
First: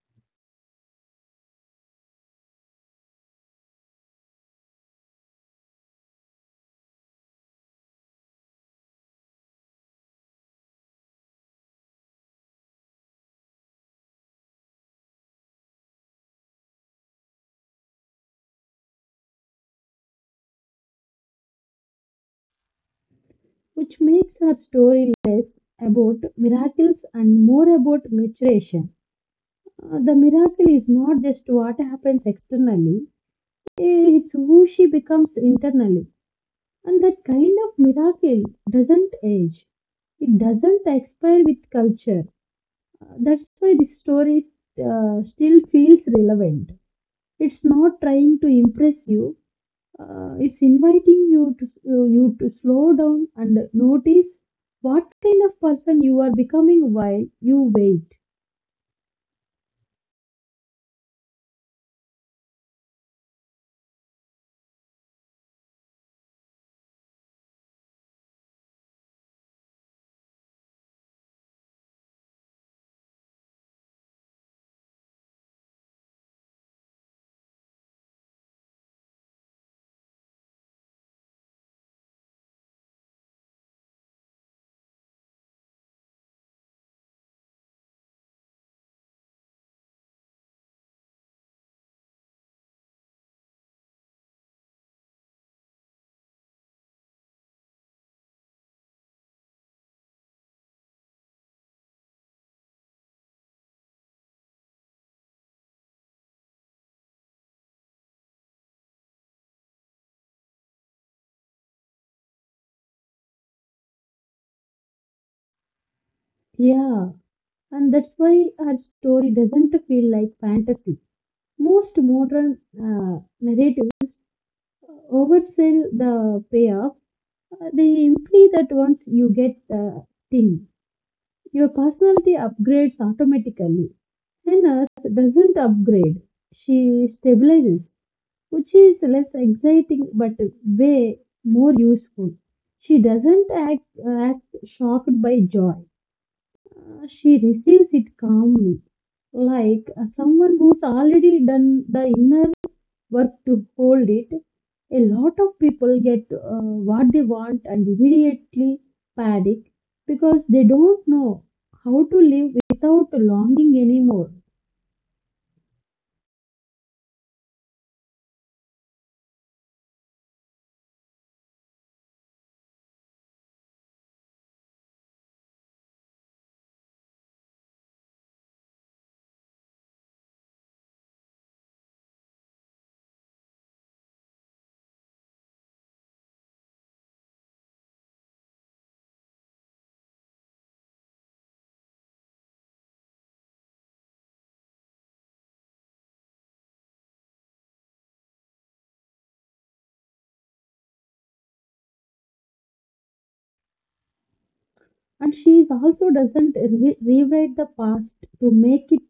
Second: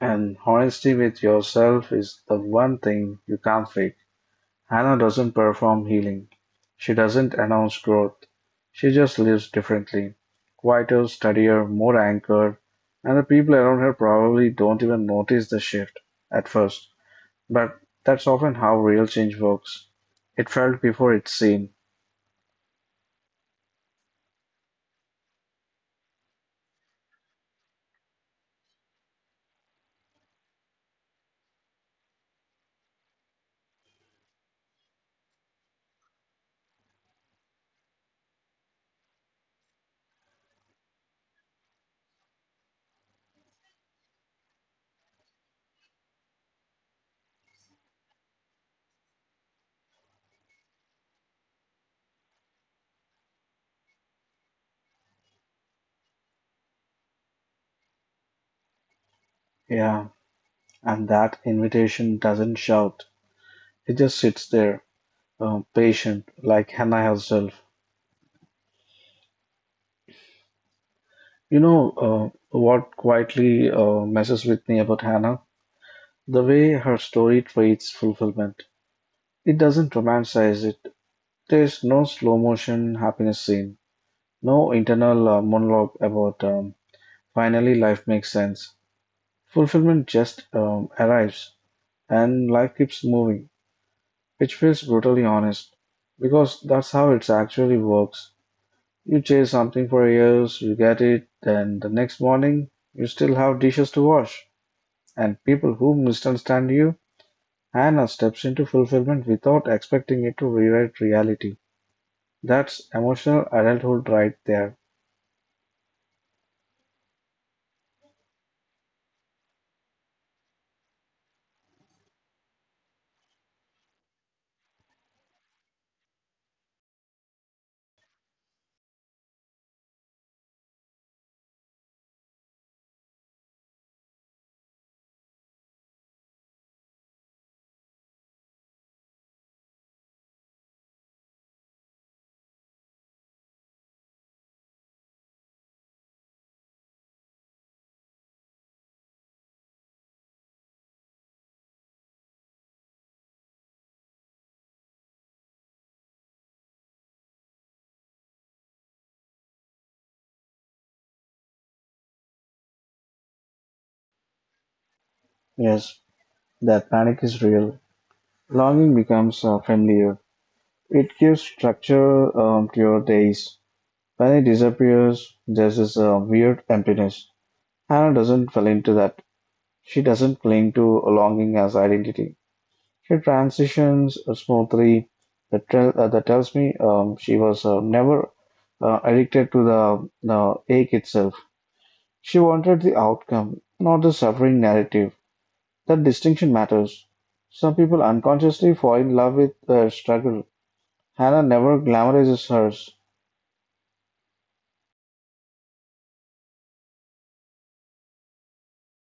Speaker 1: And honesty with yourself is the one thing you can't fake. Hannah doesn't perform healing. She doesn't announce growth. She just lives differently, quieter, steadier, more anchored, and the people around her probably don't even notice the shift at first. But that's often how real change works. It felt before it's seen.
Speaker 2: which makes her story less about miracles and more about maturation. The miracle is not just what happens externally, eh, it's who she becomes internally. And that kind of miracle doesn't age, it doesn't expire with culture. That's why this story still feels relevant. It's not trying to impress you, it's inviting you to slow down and notice what kind of person you are becoming while you wait.
Speaker 1: Yeah. And that invitation doesn't shout. It just sits there, patient, like Hannah herself. You know, what quietly messes with me about Hannah? The way her story treats fulfillment. It doesn't romanticize it. There's no slow motion happiness scene, no internal monologue about finally life makes sense. Fulfillment just arrives and life keeps moving, which feels brutally honest because that's how it actually works. You chase something for years, you get it, then the next morning you still have dishes to wash, and people who misunderstand you. Hannah steps into fulfillment without expecting it to rewrite reality. That's emotional adulthood right there.
Speaker 2: Yeah, and that's why her story doesn't feel like fantasy. Most modern narratives oversell the payoff. They imply that once you get the thing, your personality upgrades automatically. Hannah doesn't upgrade; she stabilizes, which is less exciting but way more useful. She doesn't act shocked by joy; she receives it calmly, like someone who's already done the inner work to hold it. A lot of people get what they want and immediately panic because they don't know how to live without longing anymore.
Speaker 1: Yes, that panic is real. Longing becomes familiar. It gives structure to your days. When it disappears, there's this weird emptiness. Hannah doesn't fall into that. She doesn't cling to longing as identity. She transitions smoothly, that tells me she was never addicted to the ache itself. She wanted the outcome, not the suffering narrative. That distinction matters. Some people unconsciously fall in love with their struggle. Hannah never glamorizes hers.
Speaker 2: And she is also doesn't rewrite the past to make it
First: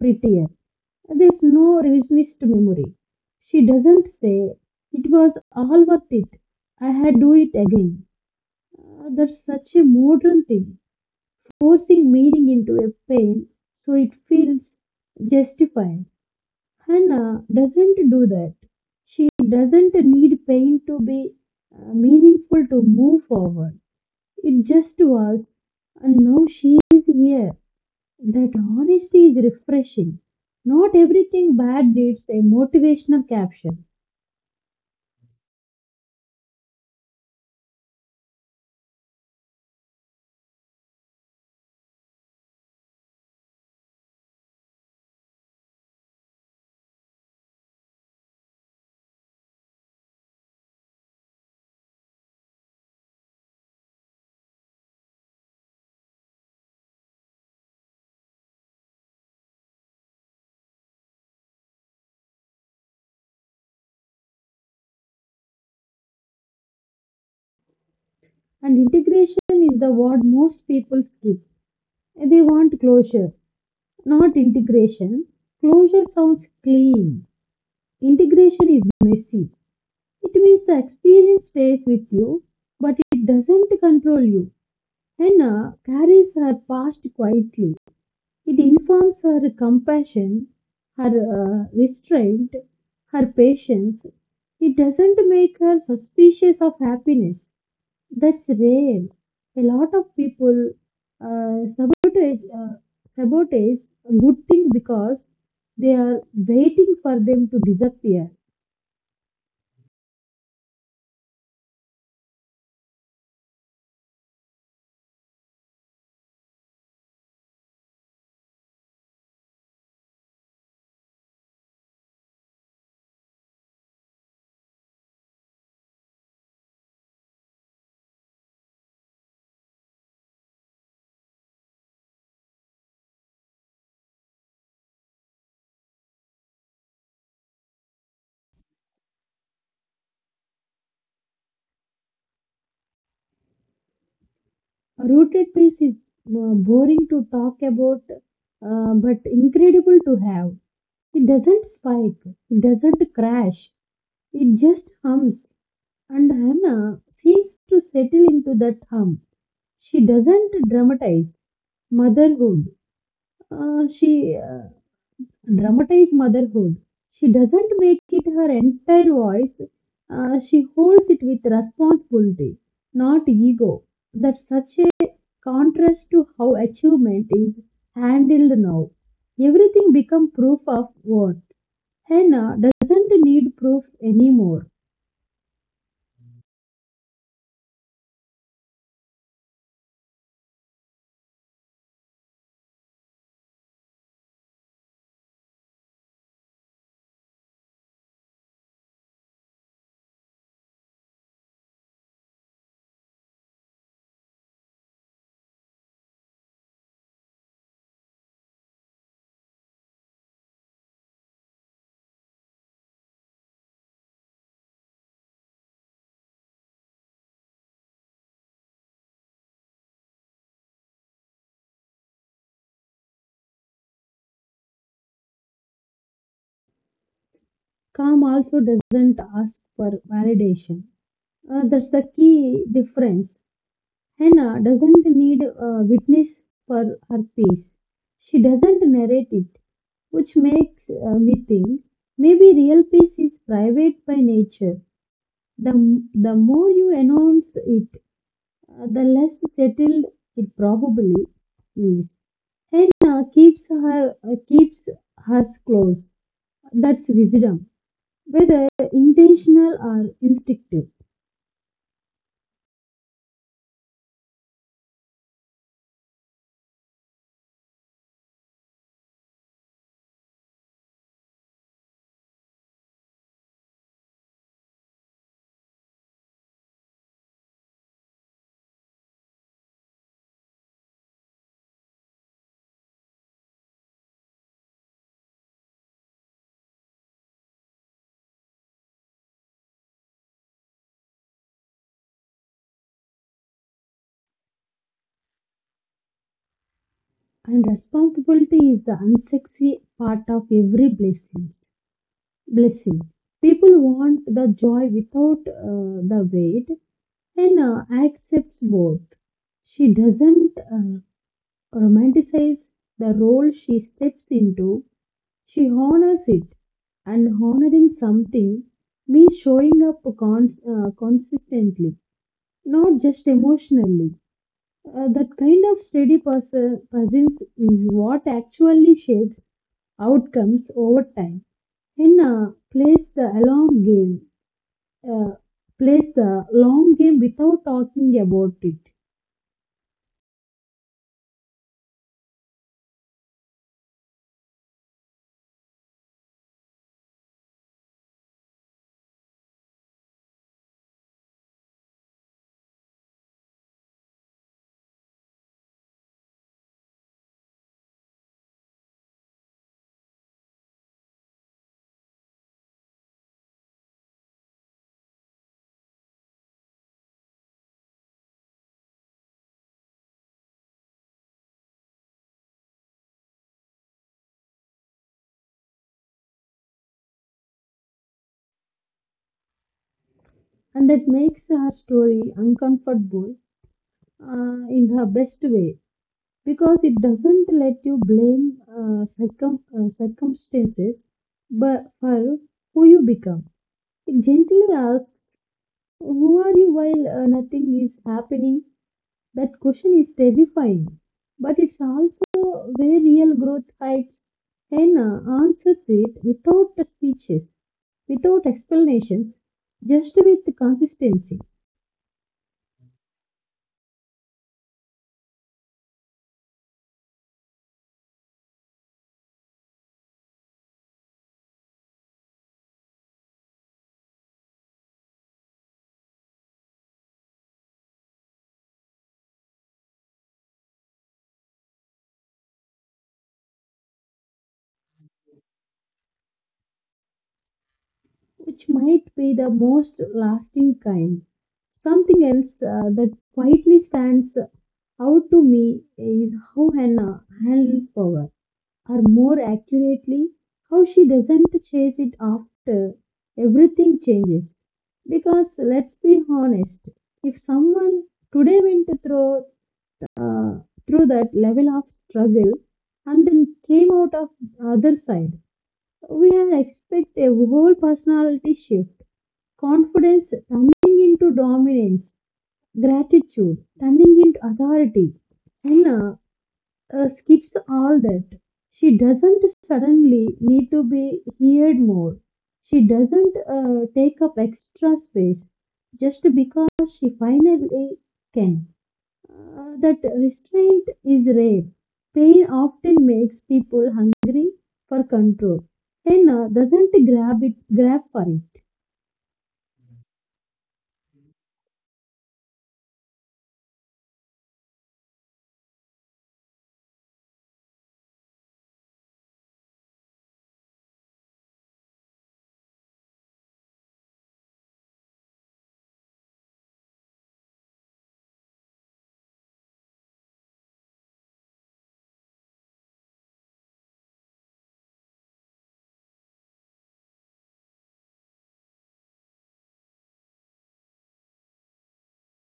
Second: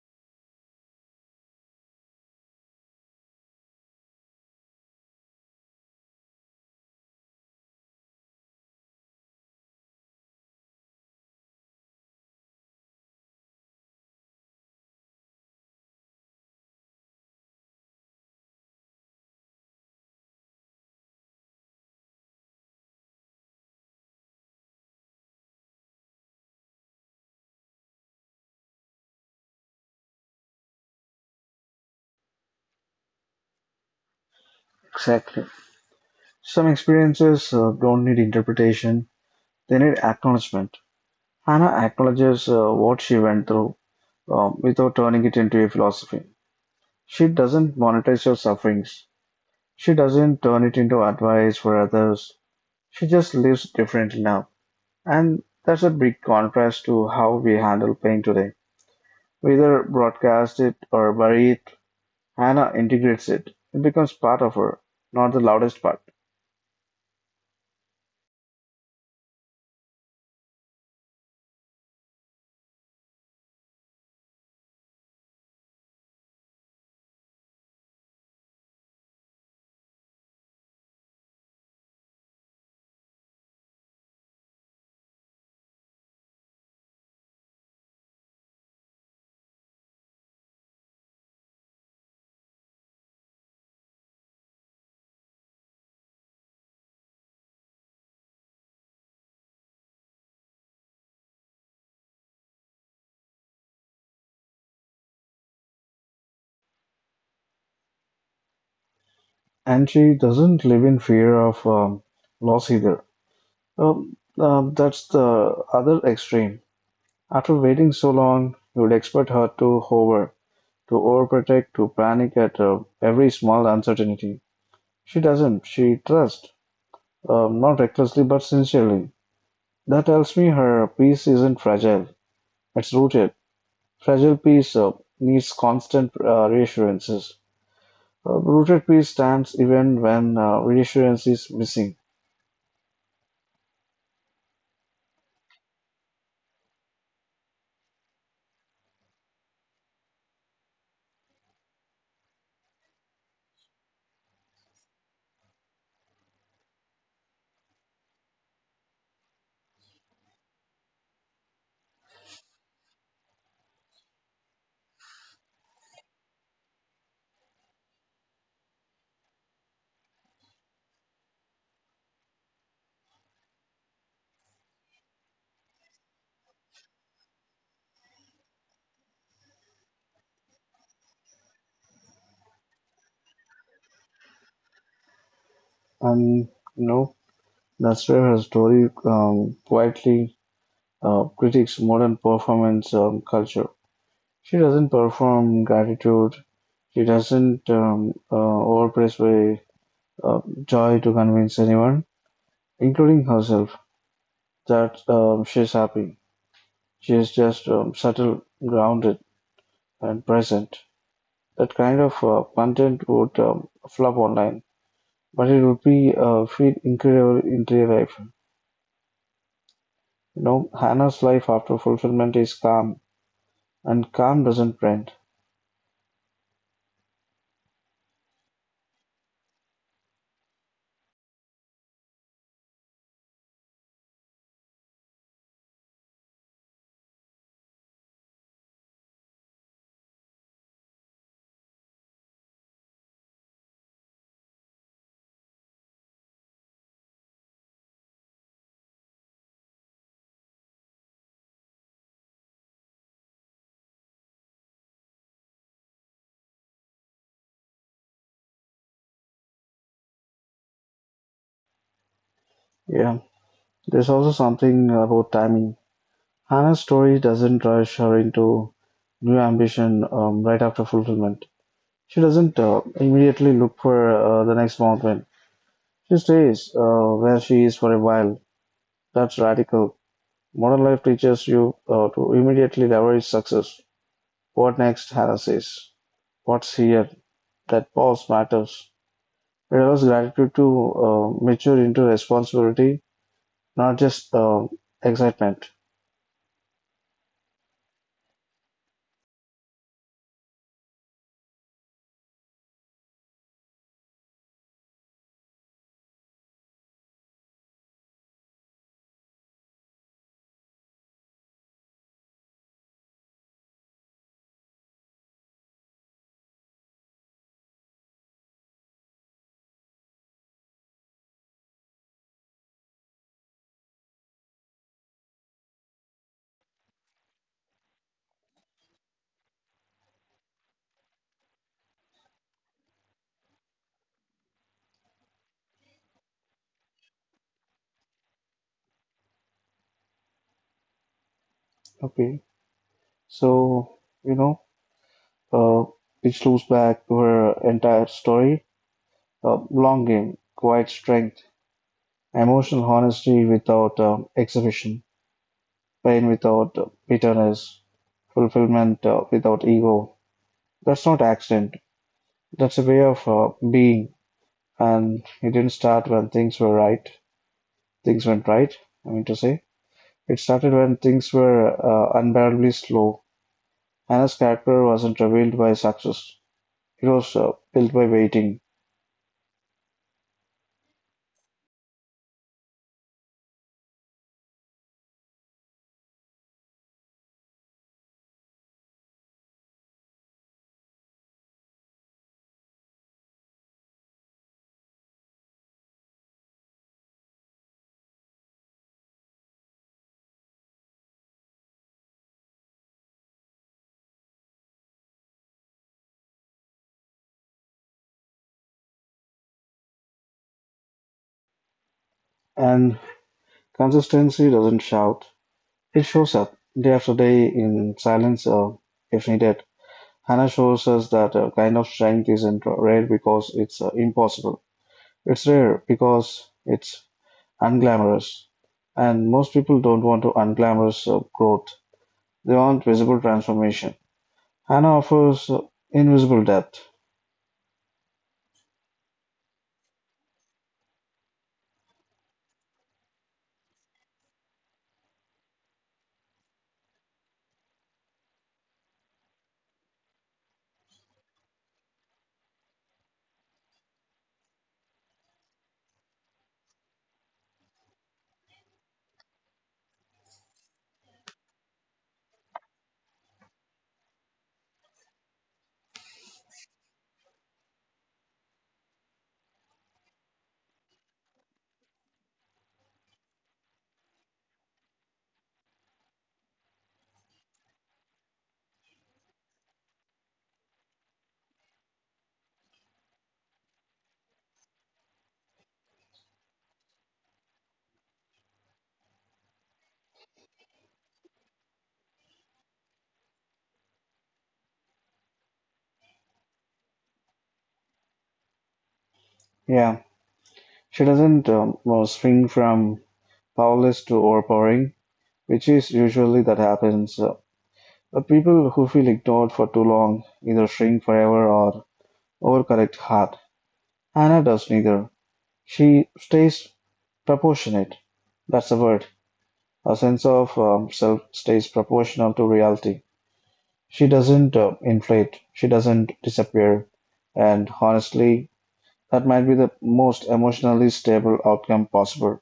Speaker 2: prettier. There's no revisionist memory. She doesn't say, it was all worth it. I had do it again. That's such a modern thing, forcing meaning into a pain so it feels justified. Hannah doesn't do that. She doesn't need pain to be meaningful to move forward. It just was, and now she is here. That honesty is refreshing. Not everything bad needs a motivational caption,
Speaker 1: Exactly. Some experiences don't need interpretation, they need acknowledgement. Hannah acknowledges what she went through without turning it into a philosophy. She doesn't monetize your sufferings. She doesn't turn it into advice for others. She just lives differently now. And that's a big contrast to how we handle pain today. We either broadcast it or bury it. Hannah integrates it. It becomes part of her, not the loudest part.
Speaker 2: and integration is the word most people skip. They want closure, not integration. Closure sounds clean. Integration is messy. It means the experience stays with you, but it doesn't control you. Henna carries her past quietly. It informs her compassion, her restraint, her patience. It doesn't make her suspicious of happiness. That's rare. A lot of people uh, sabotage, uh, sabotage a good thing because they are waiting for them to disappear.
Speaker 1: And she doesn't live in fear of loss either. That's the other extreme. After waiting so long, you would expect her to hover. To overprotect, to panic at every small uncertainty. She doesn't. She trusts, not recklessly but sincerely. That tells me her peace isn't fragile. It's rooted. Fragile peace needs constant reassurances. Rooted peace stands even when reassurance is missing.
Speaker 2: Rooted peace is boring to talk about, but incredible to have. It doesn't spike, it doesn't crash, it just hums. And Hannah seems to settle into that hum. She doesn't dramatize motherhood. She dramatize motherhood. She doesn't make it her entire voice. She holds it with responsibility, not ego. That's such a contrast to how achievement is handled now. Everything becomes proof of worth. Hannah doesn't need proof anymore.
Speaker 1: And you know, that's where her story quietly critiques modern performance culture. She doesn't perform gratitude, she doesn't overpress by joy to convince anyone, including herself, that she's happy. She is just subtle, grounded, and present. That kind of content would flop online, but it would be feel incredible in real life. You know, Hannah's life after fulfillment is calm, and calm doesn't trend.
Speaker 2: Calm also doesn't ask for validation. That's the key difference. Hannah doesn't need a witness for her peace. She doesn't narrate it, which makes me think maybe real peace is private by nature. The, the more you announce it, the less settled it probably is. Henna keeps us close. That's wisdom, whether intentional or instinctive.
Speaker 1: Yeah, there's also something about timing. Hannah's story doesn't rush her into new ambition right after fulfillment. She doesn't immediately look for the next mountain. She stays where she is for a while. That's radical. Modern life teaches you to immediately leverage success. What next, Hannah says. What's here? That pause matters. It allows gratitude to mature into responsibility, not just excitement.
Speaker 2: And responsibility is the unsexy part of every blessing. Blessing. People want the joy without the weight. Henna accepts both. She doesn't romanticize the role she steps into. She honors it, and honoring something means showing up consistently, not just emotionally. That kind of steady person presence is what actually shapes outcomes over time. Henna plays the long game, uh, plays the long game without talking about it,
Speaker 1: Okay, so you know, Uh, which loops back to her entire story, longing, quiet strength, emotional honesty without exhibition, pain without bitterness, fulfillment without ego. That's not accident. That's a way of being, and it didn't start when things were right. Things went right. I mean to say, it started when things were unbearably slow. Anna's character wasn't revealed by success. It was built by waiting,
Speaker 2: and that makes her story uncomfortable in her best way, because it doesn't let you blame circumstances but for who you become. It gently asks, who are you while nothing is happening? That question is terrifying, but it's also where real growth hides. Hannah answers it without speeches, without explanations, just with consistency,
Speaker 1: and consistency doesn't shout, it shows up day after day in silence if needed. Hannah shows us that a kind of strength isn't rare because it's impossible. It's rare because it's unglamorous. And most people don't want to unglamorous growth. They want visible transformation. Hannah offers invisible depth.
Speaker 2: which might be the most lasting kind. Something else that quietly stands out to me is how Hannah handles power, or more accurately, how she doesn't chase it after everything changes. Because let's be honest, if someone today went through uh, through that level of struggle and then came out of the other side, we have expect a whole personality shift, confidence turning into dominance, gratitude turning into authority. Anna skips all that. She doesn't suddenly need to be heard more. She doesn't take up extra space just because she finally can. That restraint is rare. Pain often makes people hungry for control. Anna doesn't grab for it.
Speaker 1: Yeah, she doesn't swing from powerless to overpowering, which is usually that happens. The people who feel ignored for too long either shrink forever or overcorrect hard. Hannah does neither. She stays proportionate. That's the word. Her sense of self stays proportional to reality. She doesn't inflate, she doesn't disappear. And honestly, that might be the most emotionally stable outcome possible.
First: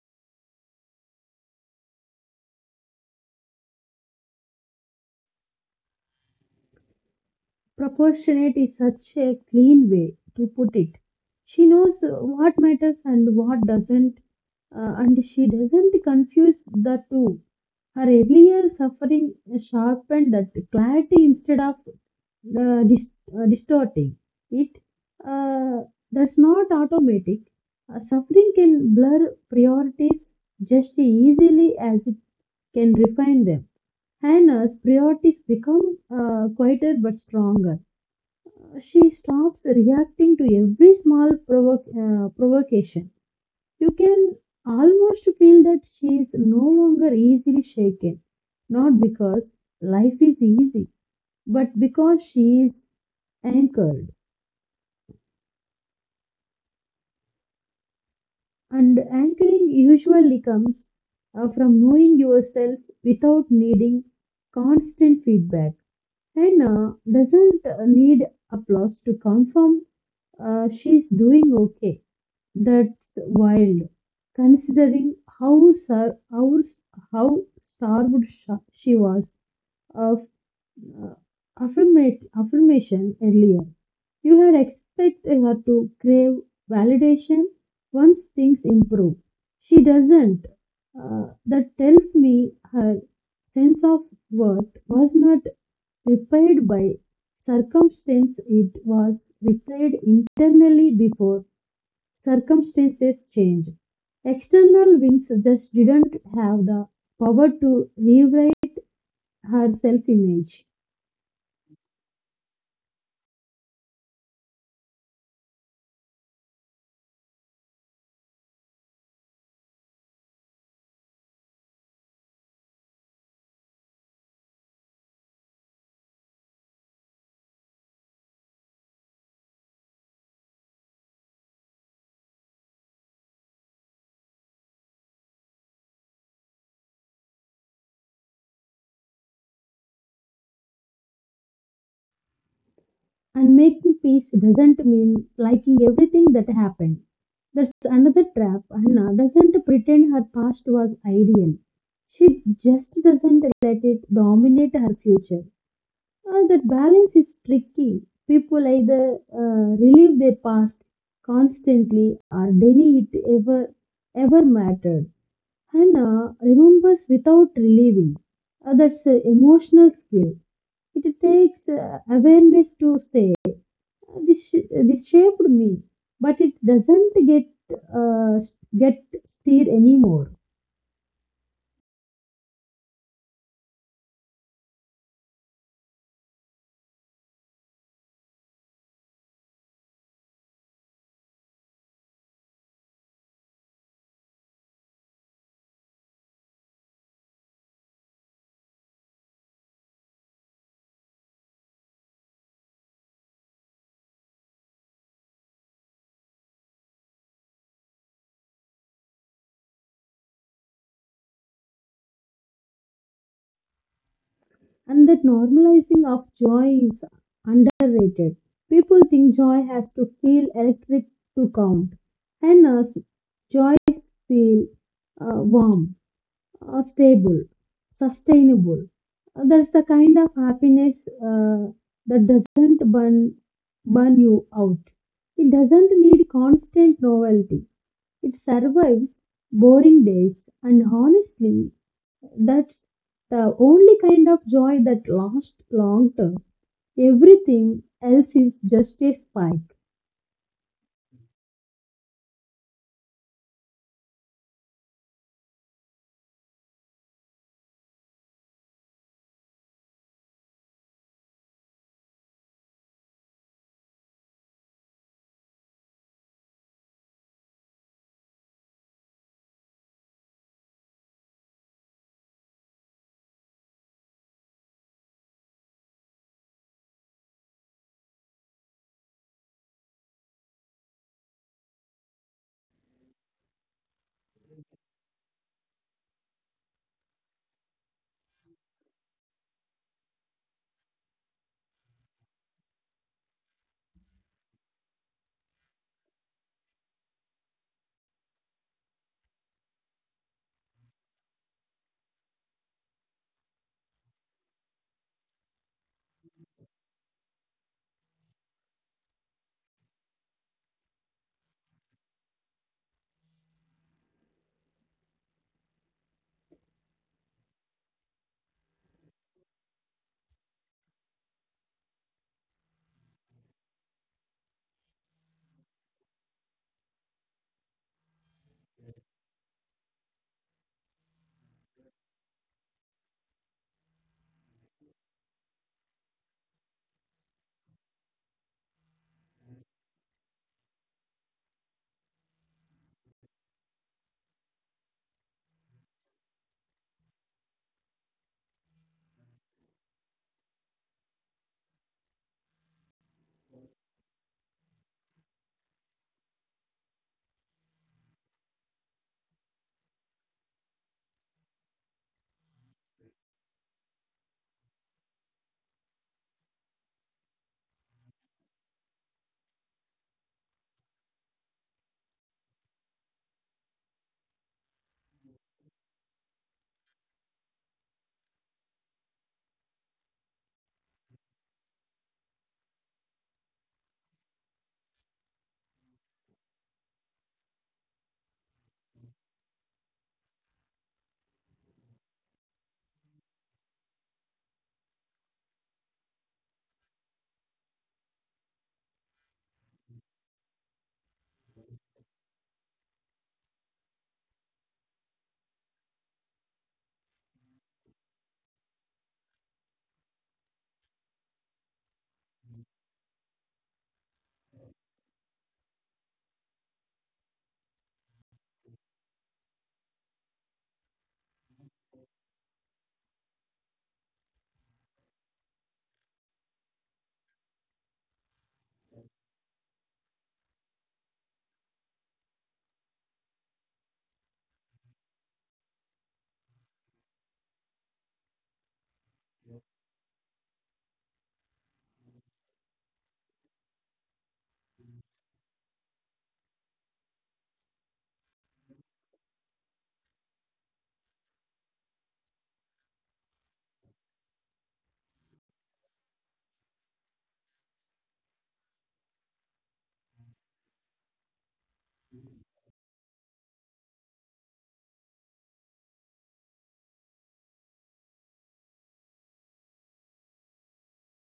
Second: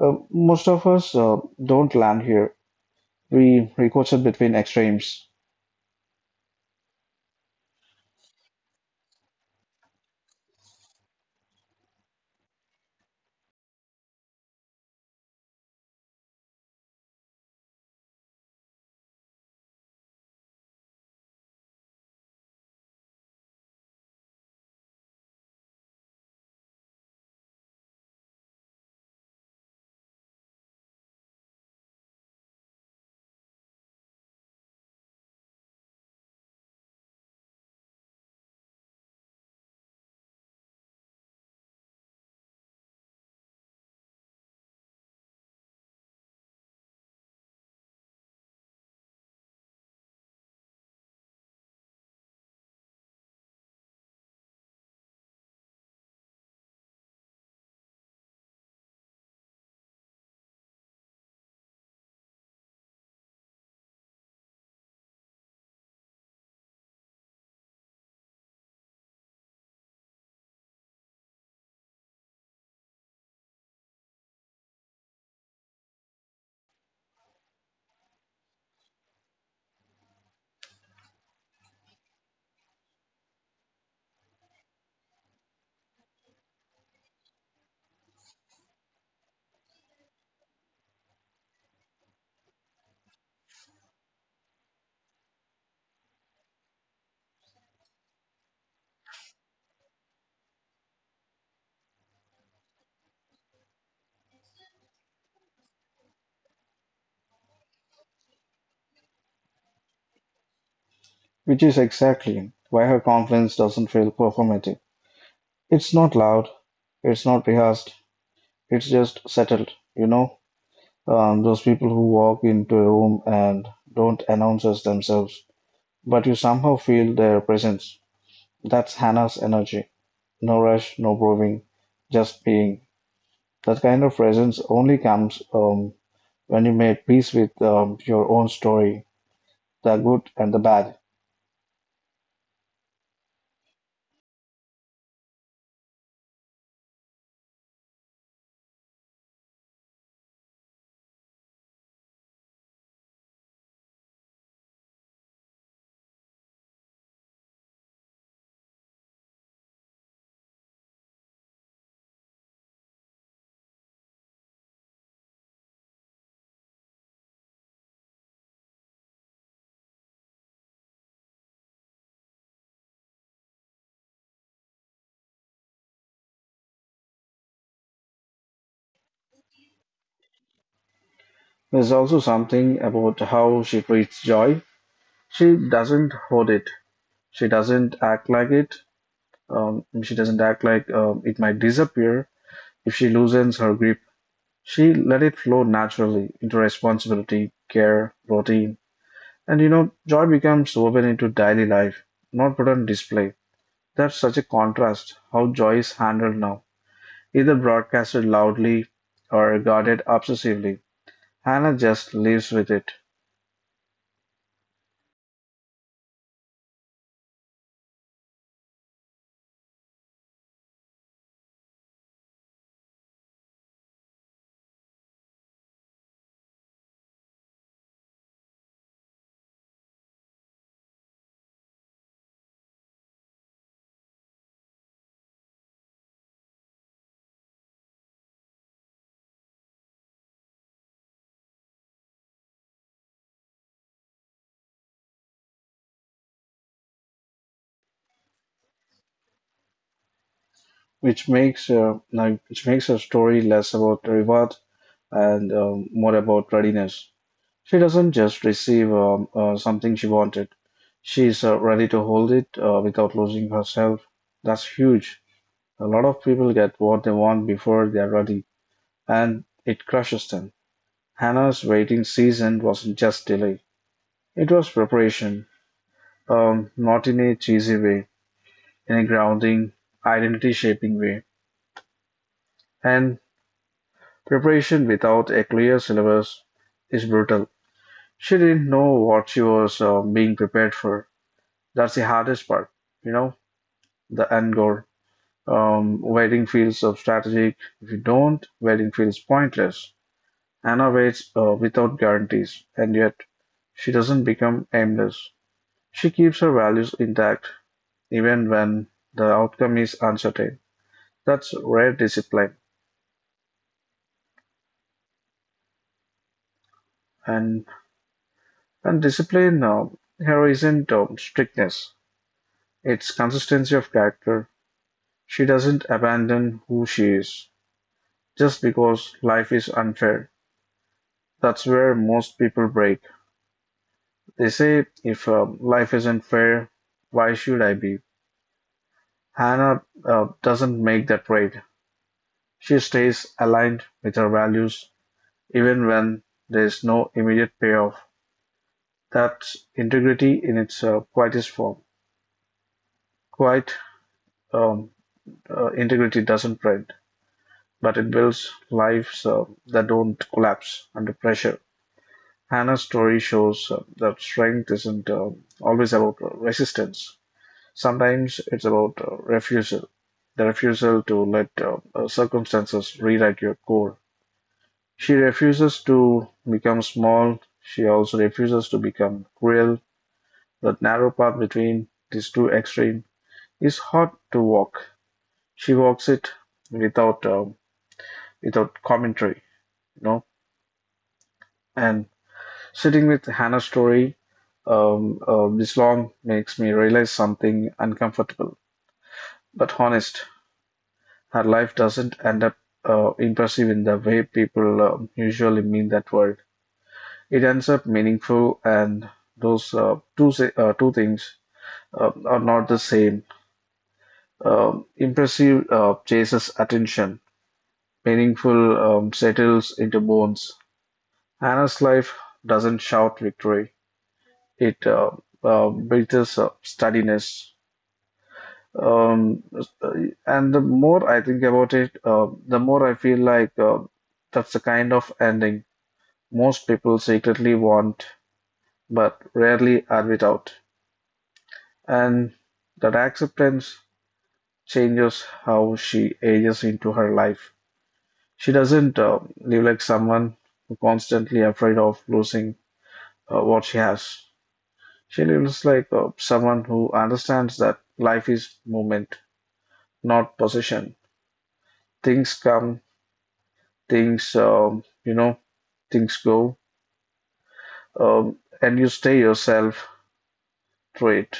Speaker 1: Most of us don't land here. We recurse between extremes.
Speaker 2: Proportionate is such a clean way to put it. She knows what matters and what doesn't, and she doesn't confuse the two. Her earlier suffering sharpened that clarity instead of uh, dis- distorting it. Uh, that's not automatic. Suffering can blur priorities just easily as it can refine them. Hannah's priorities become quieter but stronger. She stops reacting to every small provocation. You can almost feel that she is no longer easily shaken, not because life is easy, but because she is anchored. And anchoring usually comes from knowing yourself without needing constant feedback. Hannah doesn't need applause to confirm she's doing okay. That's wild, considering how starved she was uh, uh, affirmation earlier. You had expected her to crave validation once things improve. She doesn't. That tells me her sense of worth was not repaired by circumstance, it was repaired internally before circumstances changed. External winds just didn't have the power to rewrite her self image.
Speaker 1: Which is exactly why her confidence doesn't feel performative. It's not loud, it's not rehearsed, it's just settled, you know? Those people who walk into a room and don't announce as themselves, but you somehow feel their presence. That's Hannah's energy. No rush, no proving, just being. That kind of presence only comes when you made peace with your own story, the good and the bad.
Speaker 2: And making peace doesn't mean liking everything that happened. That's another trap. Anna doesn't pretend her past was ideal. She just doesn't let it dominate her future. That balance is tricky. People either relive their past constantly or deny it ever, ever mattered. Hannah remembers without reliving. That's an emotional skill. It takes awareness to say, this this shaped me, but it doesn't uh, get steered anymore.
Speaker 1: There's also something about how she treats joy. She doesn't hoard it. She doesn't act like it. She doesn't act like it might disappear if she loosens her grip. She let it flow naturally into responsibility, care, routine. And you know, joy becomes woven into daily life, not put on display. That's such a contrast how joy is handled now, either broadcasted loudly or guarded obsessively. Hannah just lives with it,
Speaker 2: And that normalizing of joy is underrated. People think joy has to feel electric to count, and us joys feel warm, stable, sustainable. That's the kind of happiness that doesn't burn you out. It doesn't need constant novelty. It survives boring days, and honestly, that's the only kind of joy that lasts long term. Everything else is just a spike,
Speaker 1: which makes her story less about reward and more about readiness. She doesn't just receive something she wanted, she's ready to hold it without losing herself. That's huge. A lot of people get what they want before they're ready, and it crushes them. Hannah's waiting season wasn't just delay, it was preparation, not in a cheesy way, in a grounding, identity shaping way. And preparation without a clear syllabus is brutal. She didn't know what she was being prepared for. That's the hardest part, you know, the end goal. Waiting feels so strategic. If you don't, waiting feels pointless. Anna waits without guarantees, and yet she doesn't become aimless. She keeps her values intact even when the outcome is uncertain. That's rare discipline, and and discipline here isn't strictness; it's consistency of character. She doesn't abandon who she is, just because life is unfair. That's where most people break. They say, if life isn't fair, why should I be? Hannah doesn't make that trade. She stays aligned with her values, even when there's no immediate payoff. That's integrity in its quietest form. Quiet um, Integrity doesn't print, but it builds lives that don't collapse under pressure. Hannah's story shows that strength isn't always about resistance. Sometimes it's about refusal, the refusal to let circumstances rewrite your core. She refuses to become small. She also refuses to become cruel. That narrow path between these two extremes is hard to walk. She walks it without uh, without commentary, you know, and Sitting with Hannah's story this long makes me realize something uncomfortable but honest. Her life doesn't end up impressive in the way people usually mean that word. It ends up meaningful, and those two things are not the same. Impressive chases attention. Meaningful settles into bones. Hannah's life doesn't shout victory. It breathes steadiness. Um, uh, and the more I think about it, the more I feel like that's the kind of ending most people secretly want, but rarely are without. And that acceptance changes how she ages into her life. She doesn't live like someone who constantly afraid of losing what she has. She lives like someone who understands that life is movement, not possession. Things come, things um, you know things go, and you stay yourself through it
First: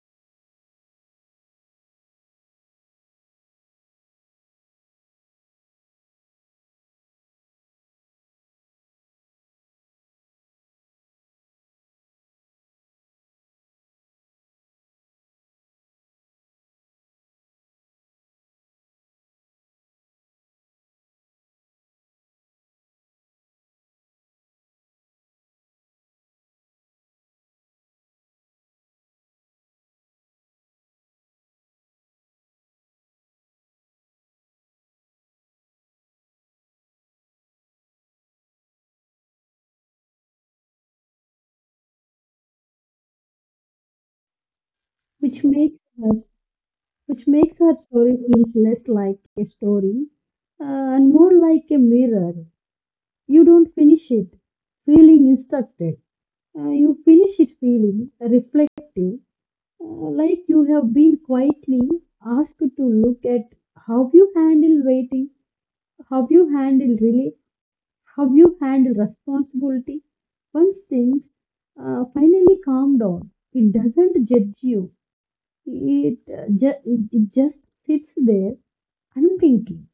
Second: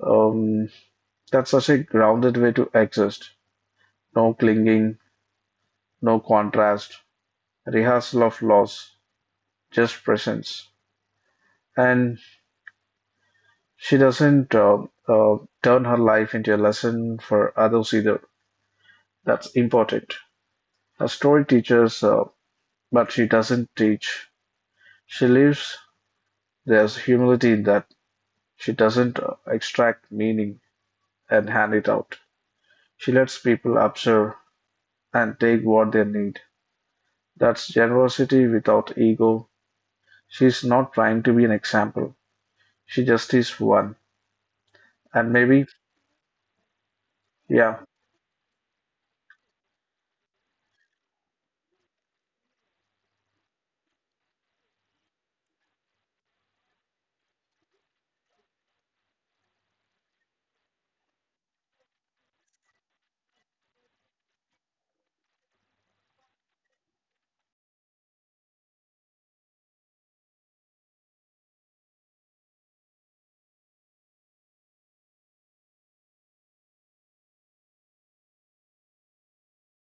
Speaker 1: um, that's such a grounded way to exist: no clinging, no contrast, rehearsal of loss, just presence. And she doesn't uh, uh, turn her life into a lesson for others either. That's important. A story teaches, but she doesn't teach, she lives. There's humility in that. She doesn't extract meaning and hand it out. She lets people observe and take what they need. That's generosity without ego. She's not trying to be an example. She just is one. And
Speaker 2: which
Speaker 1: maybe,
Speaker 2: makes us, our
Speaker 1: yeah,
Speaker 2: story feels less like a story and more like a mirror. You don't finish it feeling instructed. You finish it feeling reflective, like you have been quietly asked to look at how you handle waiting, how you handle relief, how you handle responsibility. Once things finally calm down, it doesn't judge you. It, ju- it just sits there unthinking.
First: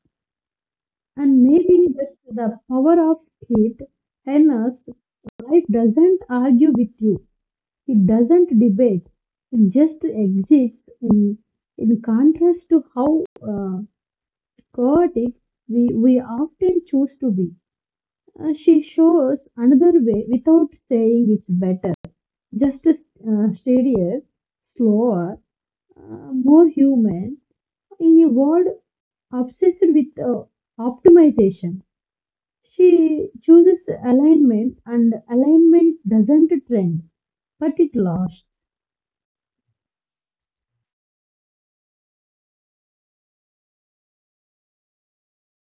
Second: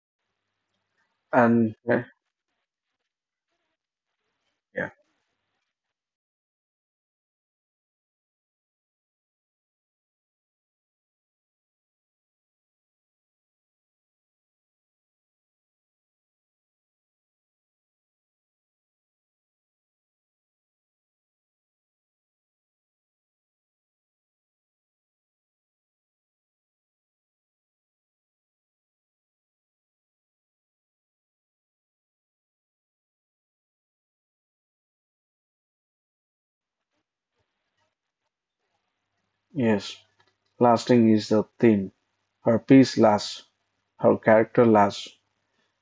Speaker 2: And
Speaker 1: and
Speaker 2: maybe
Speaker 1: yeah,
Speaker 2: that's the power of it in us.
Speaker 1: yeah,
Speaker 2: Life doesn't argue with you, it doesn't debate, it just exists in contrast to how chaotic we often choose to be. She shows another way without saying it's better, just steadier, slower, more human in a world obsessed with optimization. She chooses alignment, and alignment doesn't trend, but it lasts.
Speaker 1: yes, lasting is the theme. Her peace lasts, her character lasts,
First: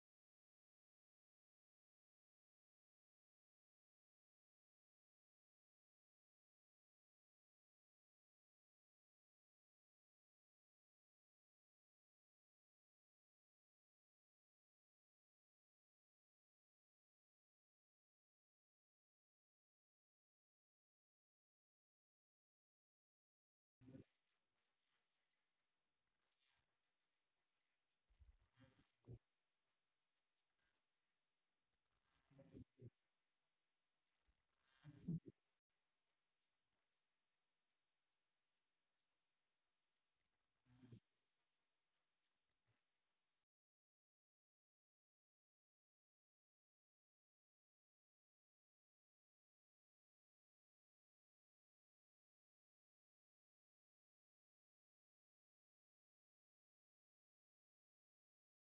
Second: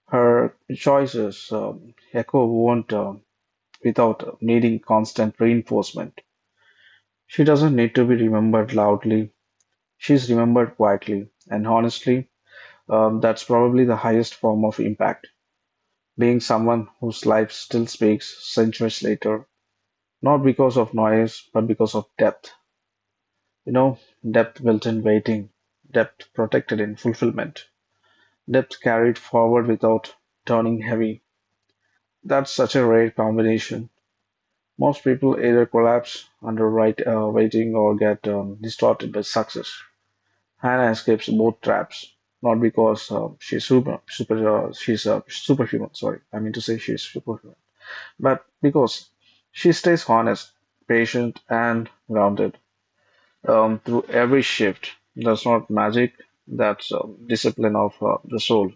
Speaker 1: her choices echo won't without needing constant reinforcement. She doesn't need to be remembered loudly. She's remembered quietly, and honestly. That's probably the highest form of impact, being someone whose life still speaks centuries later, not because of noise, but because of depth. You know, depth built in waiting, depth protected in fulfillment, depth carried forward without turning heavy. That's such a rare combination. Most people either collapse under right waiting or get distorted by success. Hannah escapes both traps, not because she's superhuman. Sorry, I mean to say she's superhuman, but because she stays honest, patient, and grounded through every shift. That's not magic. That's discipline of the soul.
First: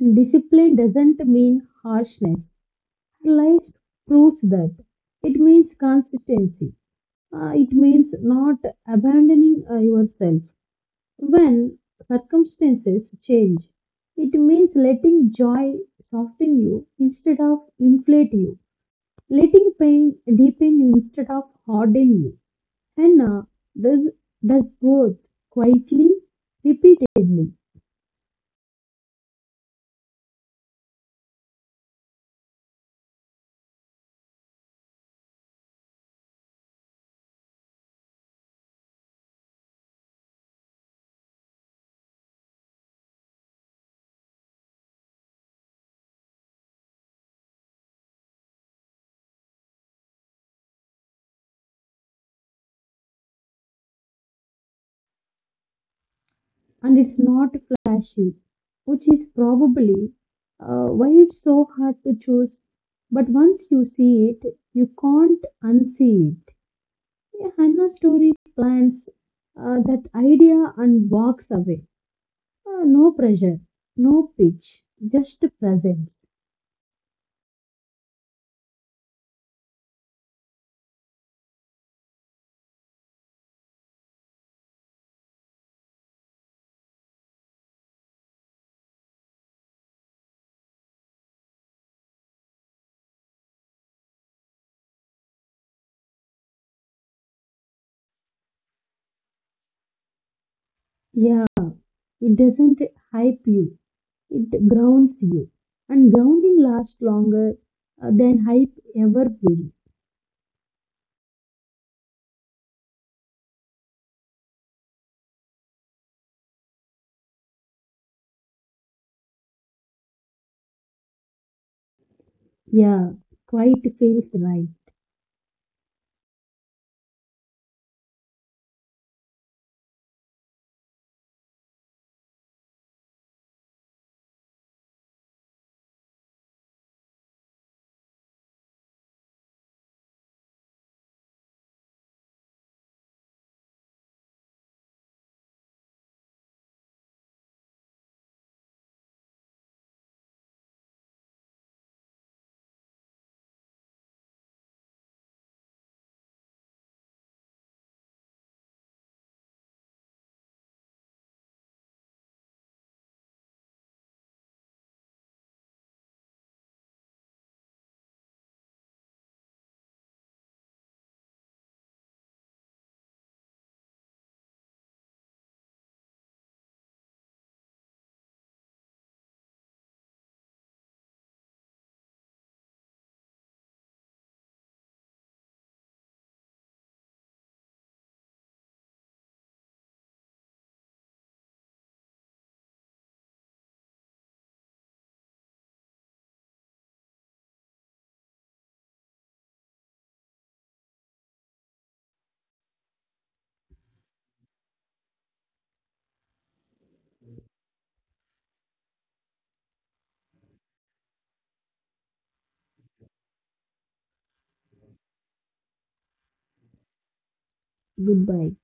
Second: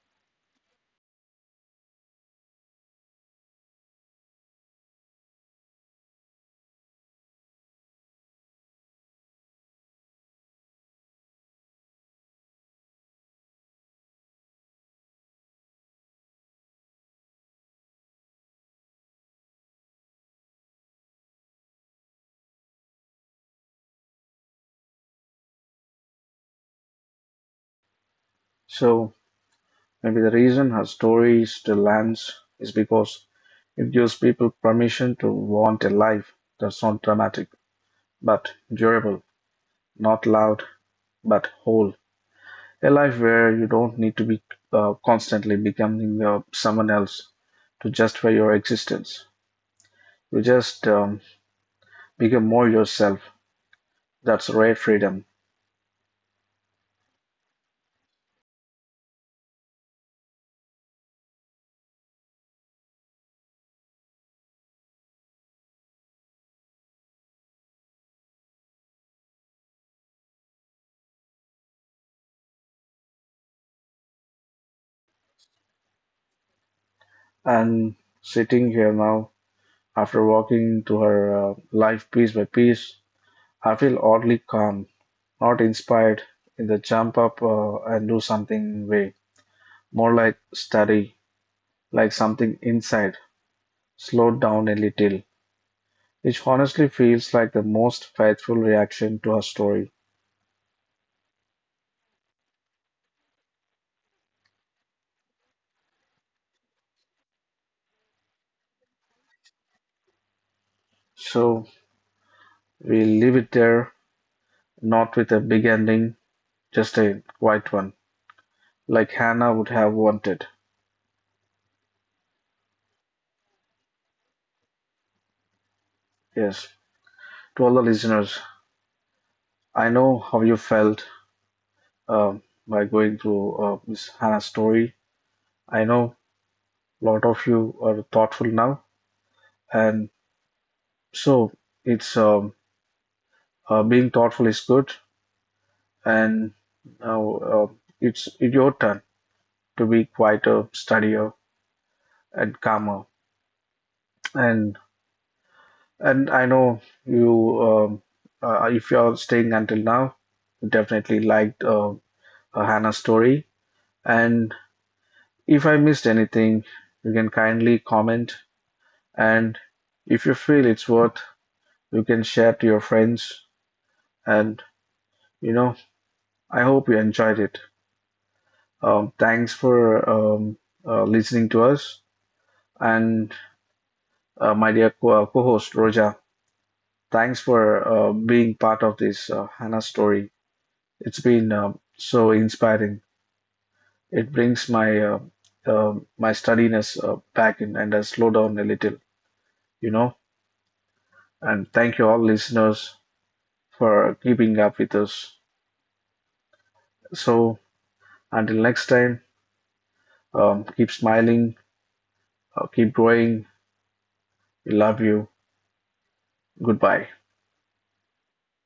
Speaker 2: And discipline doesn't mean harshness. Her life proves that. It means consistency. It means not abandoning yourself when circumstances change. It means letting joy soften you instead of inflate you, letting pain deepen you instead of harden you. Henna does, does both quietly, repeatedly,
Speaker 1: So maybe the reason her story still lands is because it gives people permission to want a life that's not dramatic, but durable, not loud, but whole. A life where you don't need to be constantly becoming someone else to justify your existence. You just become more yourself. That's rare freedom.
Speaker 2: and it's not flashy, which is probably why it's so hard to choose. But once you see it, you can't unsee it. A Hannah story plants that idea and walks away. No pressure, no pitch, just presence.
Speaker 1: And sitting here now, after walking through her life piece by piece, I feel oddly calm, not inspired in the jump up and do something way, more like study, like something inside slowed down a little, which honestly feels like the most faithful reaction to her story.
Speaker 2: Yeah, it doesn't hype you, it grounds you. And grounding lasts longer than hype ever will.
Speaker 1: So we leave it there, not with a big ending, just a quiet one, like Hannah would have wanted.
Speaker 2: Yeah, quite feels right.
Speaker 1: Yes. To all the listeners, I know how you felt um, by going through Miss Hannah's story. I know a lot of you are thoughtful now, and so it's being thoughtful is good, and now it's your turn to be quieter, steadier, and calmer. And And I know if you're staying until now, you definitely liked Hannah's story. And if I missed anything, you can kindly comment. And if you feel it's worth, you can share to your friends. And you know, I hope you enjoyed it. Thanks for listening to us. And my dear co-host Roja, thanks for being part of this Hannah story. It's been so inspiring. It brings my my sturdiness back in and I slow down a little, you know. And thank you all listeners for keeping up with us. So until next time, keep smiling, keep growing. We love you. Goodbye.
Speaker 2: Goodbye.